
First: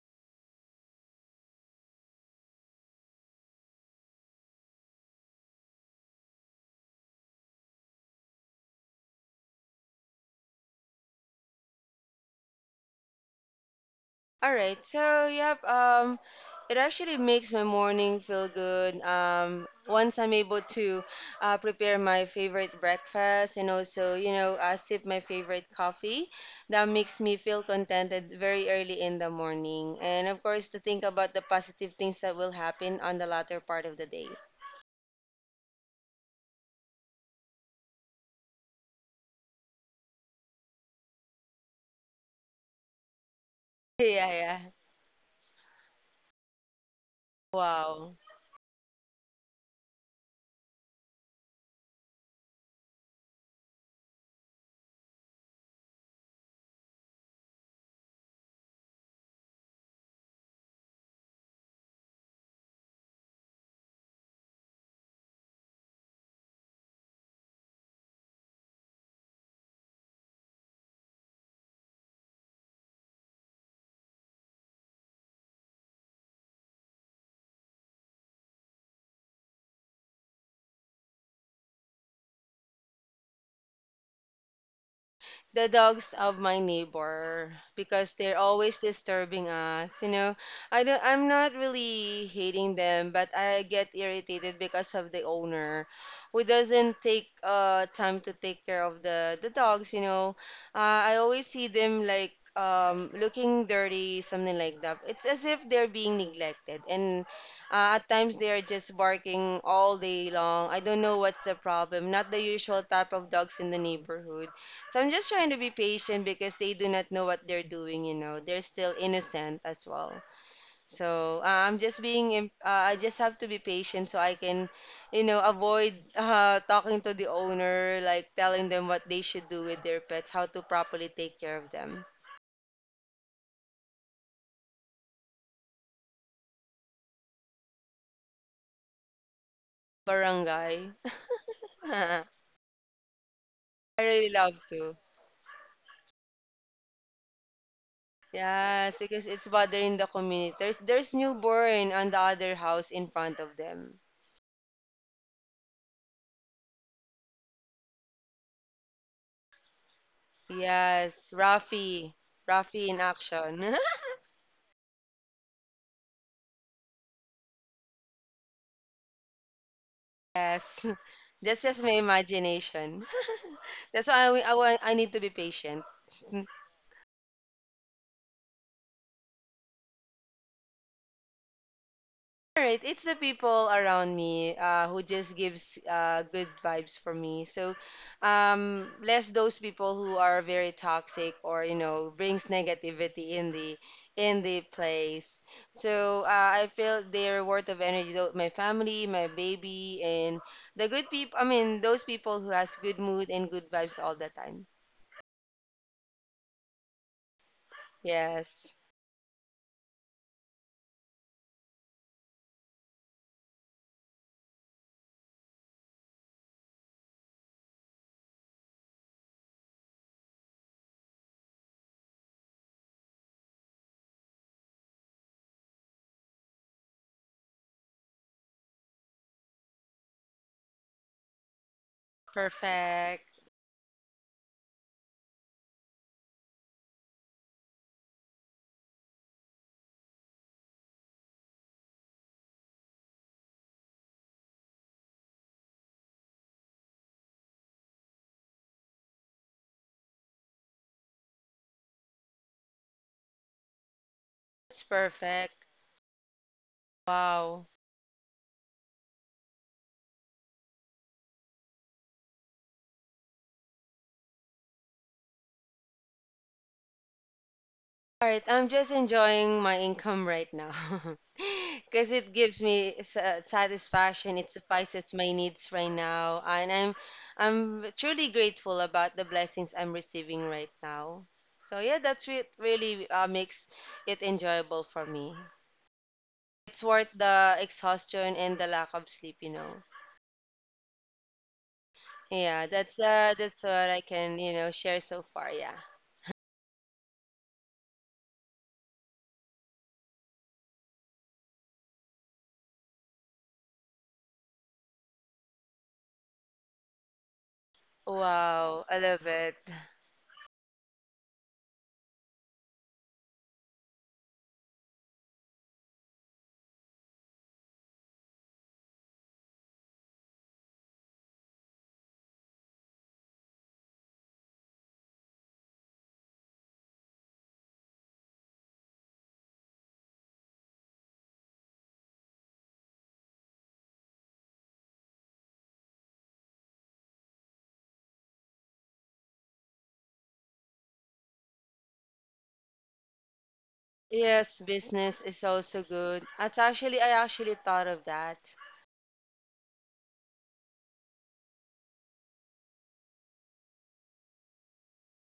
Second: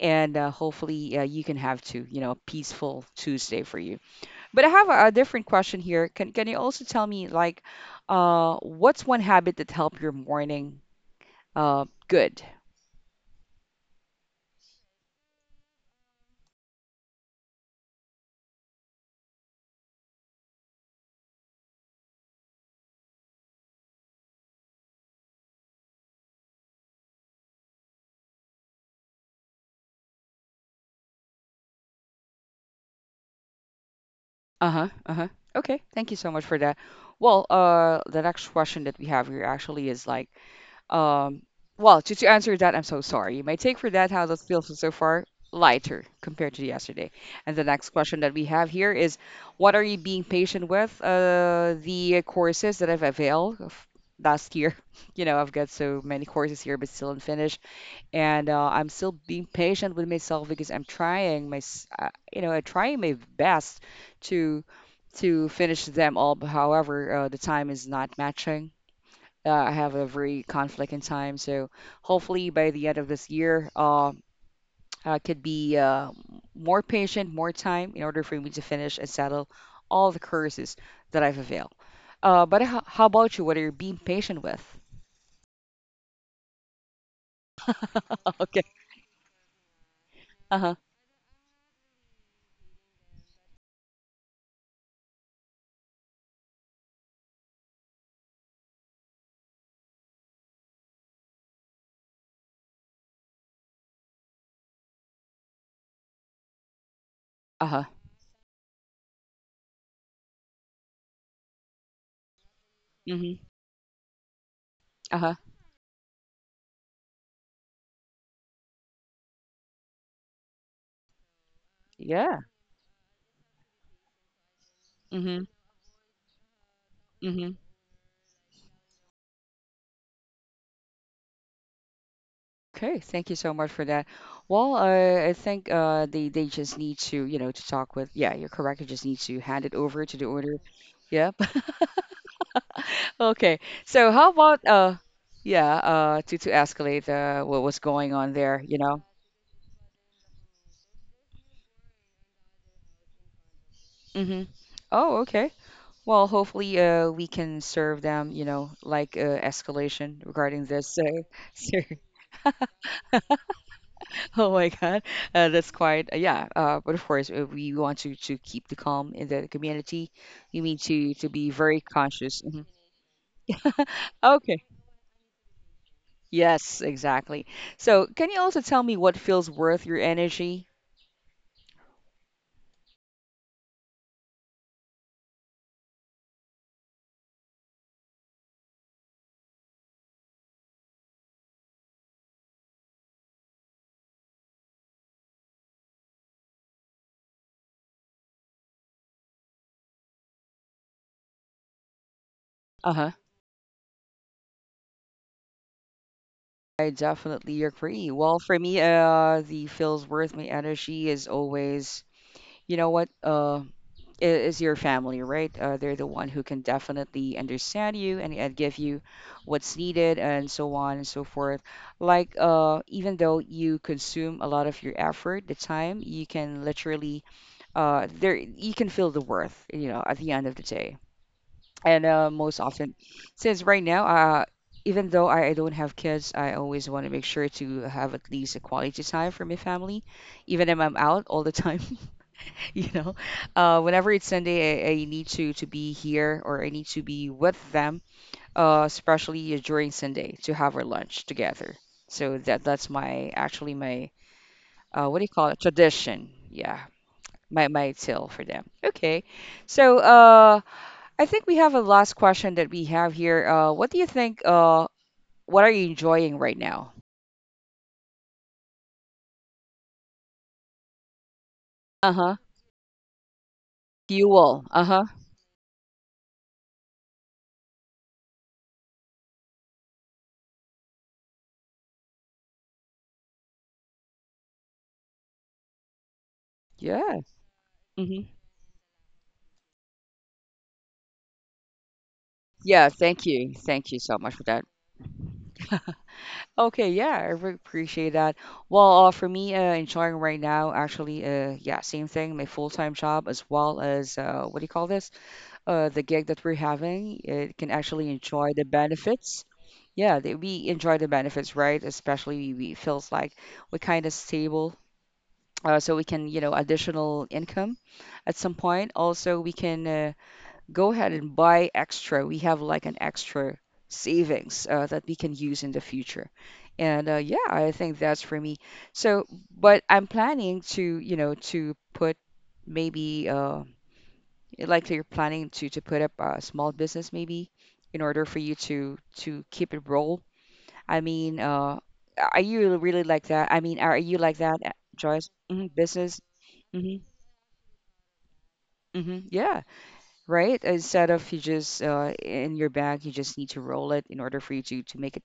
Speaker 1: and hopefully you can have too, you know, a peaceful Tuesday for you. But I have a different question here. Can you also tell me like, what's one habit that helped your morning? Good.
Speaker 2: All right. So, yep, it actually makes my morning feel good. Um, once I'm able to prepare my favorite breakfast and also, you know, sip my favorite coffee, that makes me feel contented very early in the morning. And of course, to think about the positive things that will happen on the latter part of the day.
Speaker 1: Uh-huh. Uh-huh. Okay. Thank you so much for that. Well, the next question that we have here actually is like, um, well, to answer that, I'm so sorry. My take for that, how
Speaker 2: Yeah,
Speaker 1: that
Speaker 2: yeah.
Speaker 1: feels so far, lighter compared to yesterday. And the next
Speaker 2: Wow.
Speaker 1: question that we have here is, what are you being patient with? The courses that I've availed of last year, you know, I've got so many courses here, but still unfinished and I'm still being patient with myself because I'm trying my best to to finish them all. But however, the time is not matching. I have a very conflict in time, so hopefully by the end of this year, I could be more patient, more time in order for me to finish and settle all the curses that I've availed. But how about you? What are you being patient with?
Speaker 2: The dogs of my neighbor, because they're
Speaker 1: Okay.
Speaker 2: always disturbing us. You know,
Speaker 1: Uh-huh.
Speaker 2: I'm not really hating them, but I get irritated because of the owner who doesn't take time to take care of the dogs. You know, I always see them like looking dirty, something like that. It's as if they're being neglected and.
Speaker 1: Uh-huh.
Speaker 2: At times they are just barking all day long. I don't know what's the problem. Not the usual type of
Speaker 1: Mm-hmm.
Speaker 2: dogs in the neighborhood. So I'm just
Speaker 1: Uh-huh.
Speaker 2: trying to be patient because they do not know what they're doing, you know. They're still innocent as well. So I'm just
Speaker 1: Yeah.
Speaker 2: I just have to be patient so I can, you know,
Speaker 1: Mm-hmm.
Speaker 2: avoid talking to the
Speaker 1: Mm-hmm.
Speaker 2: owner, like telling them what they should do with their pets, how to properly take care of them.
Speaker 1: Okay, thank you so much for that. Well, I think they just need to, you know, to talk with. Yeah, you're correct. You just need to hand it over to the order.
Speaker 2: Barangay.
Speaker 1: Yep.
Speaker 2: I
Speaker 1: Okay. So how
Speaker 2: really love
Speaker 1: about
Speaker 2: to.
Speaker 1: yeah, to escalate what was going on there, you
Speaker 2: Yes,
Speaker 1: know?
Speaker 2: because it's bothering the community. There's newborn on the other house in front of them.
Speaker 1: Mm-hmm. Oh, okay. Well, hopefully we can serve them, you know, like escalation regarding this.
Speaker 2: Yes,
Speaker 1: Sir.
Speaker 2: Rafi. Rafi in action.
Speaker 1: Oh my God, that's quite yeah. But of course, we want to keep the calm in the community. You mean
Speaker 2: Yes,
Speaker 1: to be
Speaker 2: that's
Speaker 1: very
Speaker 2: just my
Speaker 1: conscious. Mhm.
Speaker 2: imagination. That's why
Speaker 1: Okay.
Speaker 2: I need to be patient. Mm.
Speaker 1: Yes, exactly. So, can you also tell me what feels worth your energy?
Speaker 2: All right, it's the people around me who just gives good vibes for me. So, less those people who are very toxic, or you know brings negativity in the place. So I feel they're worth of energy. Though my family, my baby, and the good people. I mean, those people who has good
Speaker 1: Uh-huh.
Speaker 2: mood and good vibes all the time.
Speaker 1: I definitely agree. Well, for
Speaker 2: Yes.
Speaker 1: me, the feels worth my energy is always you know what is your family, right? They're the one who can definitely understand you and, give you what's needed and so on and so forth, like even though you consume a lot of your effort, the time you can literally, there you can feel the worth, you know, at the end of the day. And most often,
Speaker 2: Perfect.
Speaker 1: since right now, even though I don't have kids, I always want to make sure to have at least a quality time for my family, even if I'm out all the time. You know, whenever it's Sunday, I need to be here, or I need to be with them, especially during Sunday, to have our lunch together. So that that's my actually my,
Speaker 2: It's
Speaker 1: what do you call it,
Speaker 2: perfect.
Speaker 1: tradition. Yeah, my
Speaker 2: Wow.
Speaker 1: my till for them. Okay, so I think we have a last question that we have here. What do you think? What are you enjoying right now?
Speaker 2: All right, I'm just enjoying my income right now because it
Speaker 1: Uh-huh.
Speaker 2: gives me satisfaction. It
Speaker 1: Fuel. Uh-huh.
Speaker 2: suffices my needs right now, and I'm truly grateful about the blessings I'm receiving right now. So yeah, that's really makes it enjoyable for me. It's worth
Speaker 1: Yeah.
Speaker 2: the
Speaker 1: Hmm.
Speaker 2: exhaustion and the lack of sleep, you know. Yeah,
Speaker 1: Yeah, thank you,
Speaker 2: that's what
Speaker 1: thank you
Speaker 2: I
Speaker 1: so much
Speaker 2: can,
Speaker 1: for
Speaker 2: you
Speaker 1: that.
Speaker 2: know, share so far. Yeah.
Speaker 1: Okay, yeah, I really appreciate that. Well, for me, enjoying right now, actually, yeah, same thing, my full-time job, as well as what do you call this? The gig that we're having, it can actually enjoy the
Speaker 2: Wow, I love
Speaker 1: benefits.
Speaker 2: it.
Speaker 1: Yeah, we enjoy the benefits, right? Especially we feels like we're kind of stable, so we can, you know, additional income at some point. Also, we can. Go ahead and buy extra. We have like an extra savings that we can use in the future. And yeah, I think that's for me. So, but I'm planning to, you know, to put maybe like you're planning to put up a small business maybe, in order for you to keep it roll. I mean, are you really like that? I mean, are you like that,
Speaker 2: Yes, business
Speaker 1: Joyce?
Speaker 2: is also
Speaker 1: Business?
Speaker 2: good. That's
Speaker 1: hmm
Speaker 2: actually, I actually thought of that.
Speaker 1: Yeah. Right? Instead of you just in your bag, you just need to roll it in order for you to make a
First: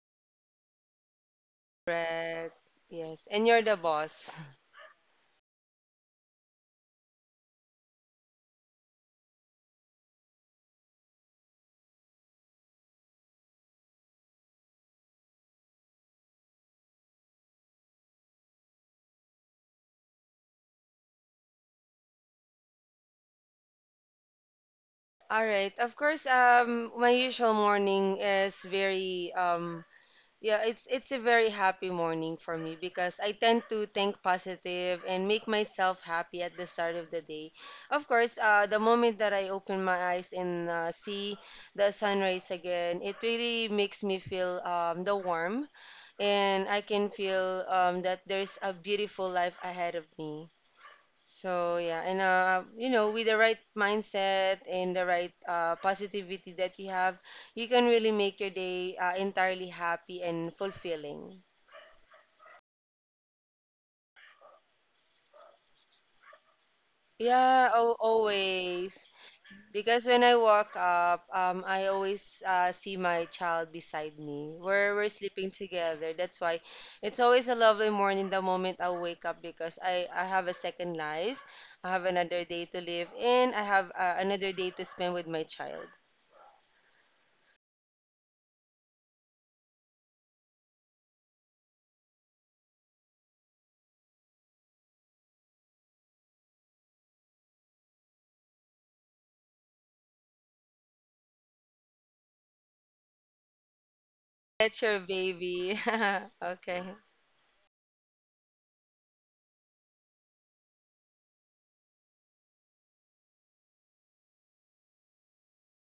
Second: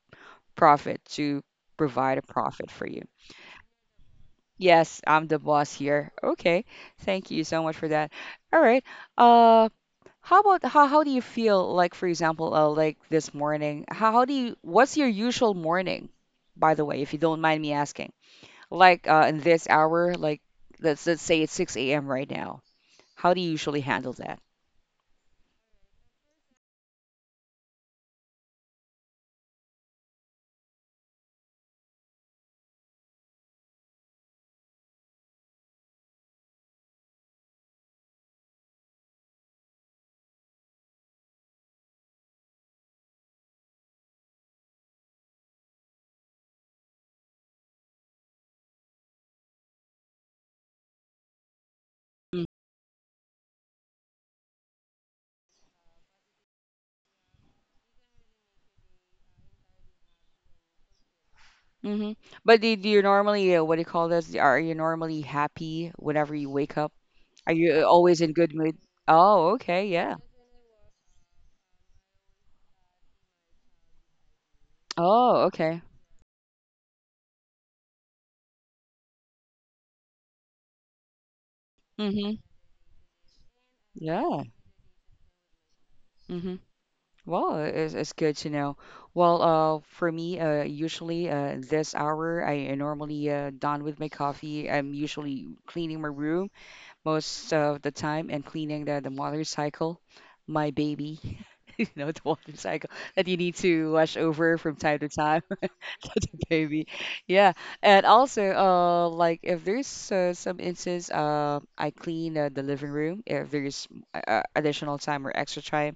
Speaker 1: profit, to provide a
Speaker 2: Correct.
Speaker 1: profit for you.
Speaker 2: Yes. And you're the boss.
Speaker 1: Yes, I'm the boss here. Okay, thank you so much for that. All right. Uh, how about how do you feel, like, for example, like this morning? How do you? What's your usual morning, by the way, if you don't mind me asking? Like in this hour, like let's say it's 6 a.m. right now. How do you usually handle that?
Speaker 2: All right. Of course, my usual morning is very, yeah, it's a very happy morning for me because I tend to think positive and make myself happy at the start of the day. Of course, the moment that I open my eyes and see the sunrise again, it really makes me feel the warmth, and I can feel that there's a beautiful life ahead of me. So yeah, and you know, with the right mindset and the right positivity that you have, you can really make your day entirely happy and fulfilling.
Speaker 1: Mm-hmm. But do you normally, what do you call this? Are you normally happy whenever you wake up? Are
Speaker 2: Yeah,
Speaker 1: you
Speaker 2: oh,
Speaker 1: always in good mood?
Speaker 2: always.
Speaker 1: Oh, okay,
Speaker 2: Because
Speaker 1: yeah.
Speaker 2: when I walk up, I always see my child beside me. We're
Speaker 1: Oh,
Speaker 2: sleeping
Speaker 1: okay.
Speaker 2: together. That's why it's always a lovely morning the moment I wake up because I have a second life. I have
Speaker 1: Mm-hmm.
Speaker 2: another day to live and I have
Speaker 1: Yeah.
Speaker 2: another day to spend with my child.
Speaker 1: Mm-hmm. Well, it's good to know. Well, for me, usually this hour, I normally done with my coffee. I'm usually cleaning my room most of the time, and cleaning the motorcycle, my baby, you know, the motorcycle that you need to wash over from
Speaker 2: That's
Speaker 1: time
Speaker 2: your
Speaker 1: to time.
Speaker 2: baby. Okay.
Speaker 1: Baby. Yeah, and also, like if there's some instance, I clean the living room, if there's additional time or extra time.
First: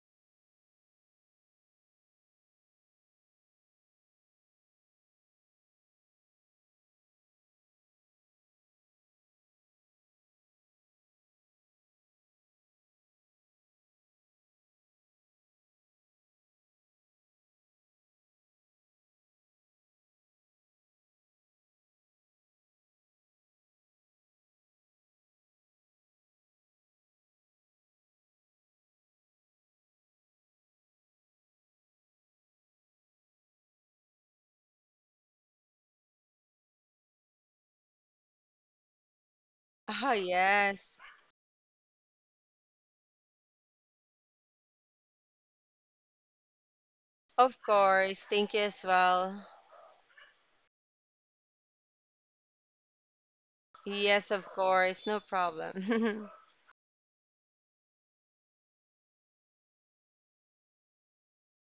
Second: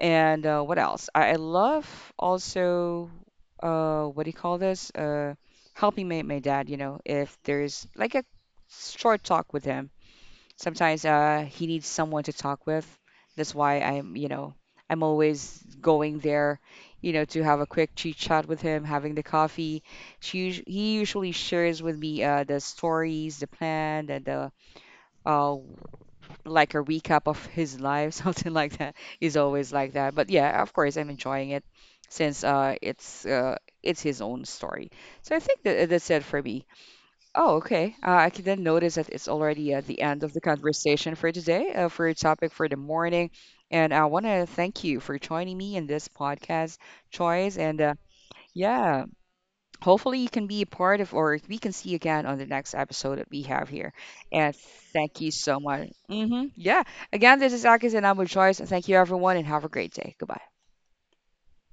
Speaker 1: And what else? I love also, what do you call this? Helping my dad. You know, if there's like a short talk with him. Sometimes he needs someone to talk with. That's why I'm, you know, I'm always going there, you know, to have a quick chit chat with him, having the coffee. He usually shares with me the stories, the plan, and the uh, like a recap of his life, something like that. Is always like that. But yeah, of course, I'm enjoying it, since it's his own story. So I think that that's it for me. Oh, okay. I can then notice that it's already at the
Speaker 2: Oh,
Speaker 1: end of the
Speaker 2: yes.
Speaker 1: conversation for today, for your topic for the morning. And I want to thank you for joining me in this podcast, Choice.
Speaker 2: Of
Speaker 1: And
Speaker 2: course. Thank you as
Speaker 1: yeah,
Speaker 2: well.
Speaker 1: hopefully you can be a part of, or we can see you again on the next episode that we have here.
Speaker 2: Yes, of
Speaker 1: And
Speaker 2: course. No
Speaker 1: thank you so much.
Speaker 2: problem.
Speaker 1: Yeah. Again, this is Akis and I'm with Choice. And thank you, everyone, and have a great day. Goodbye.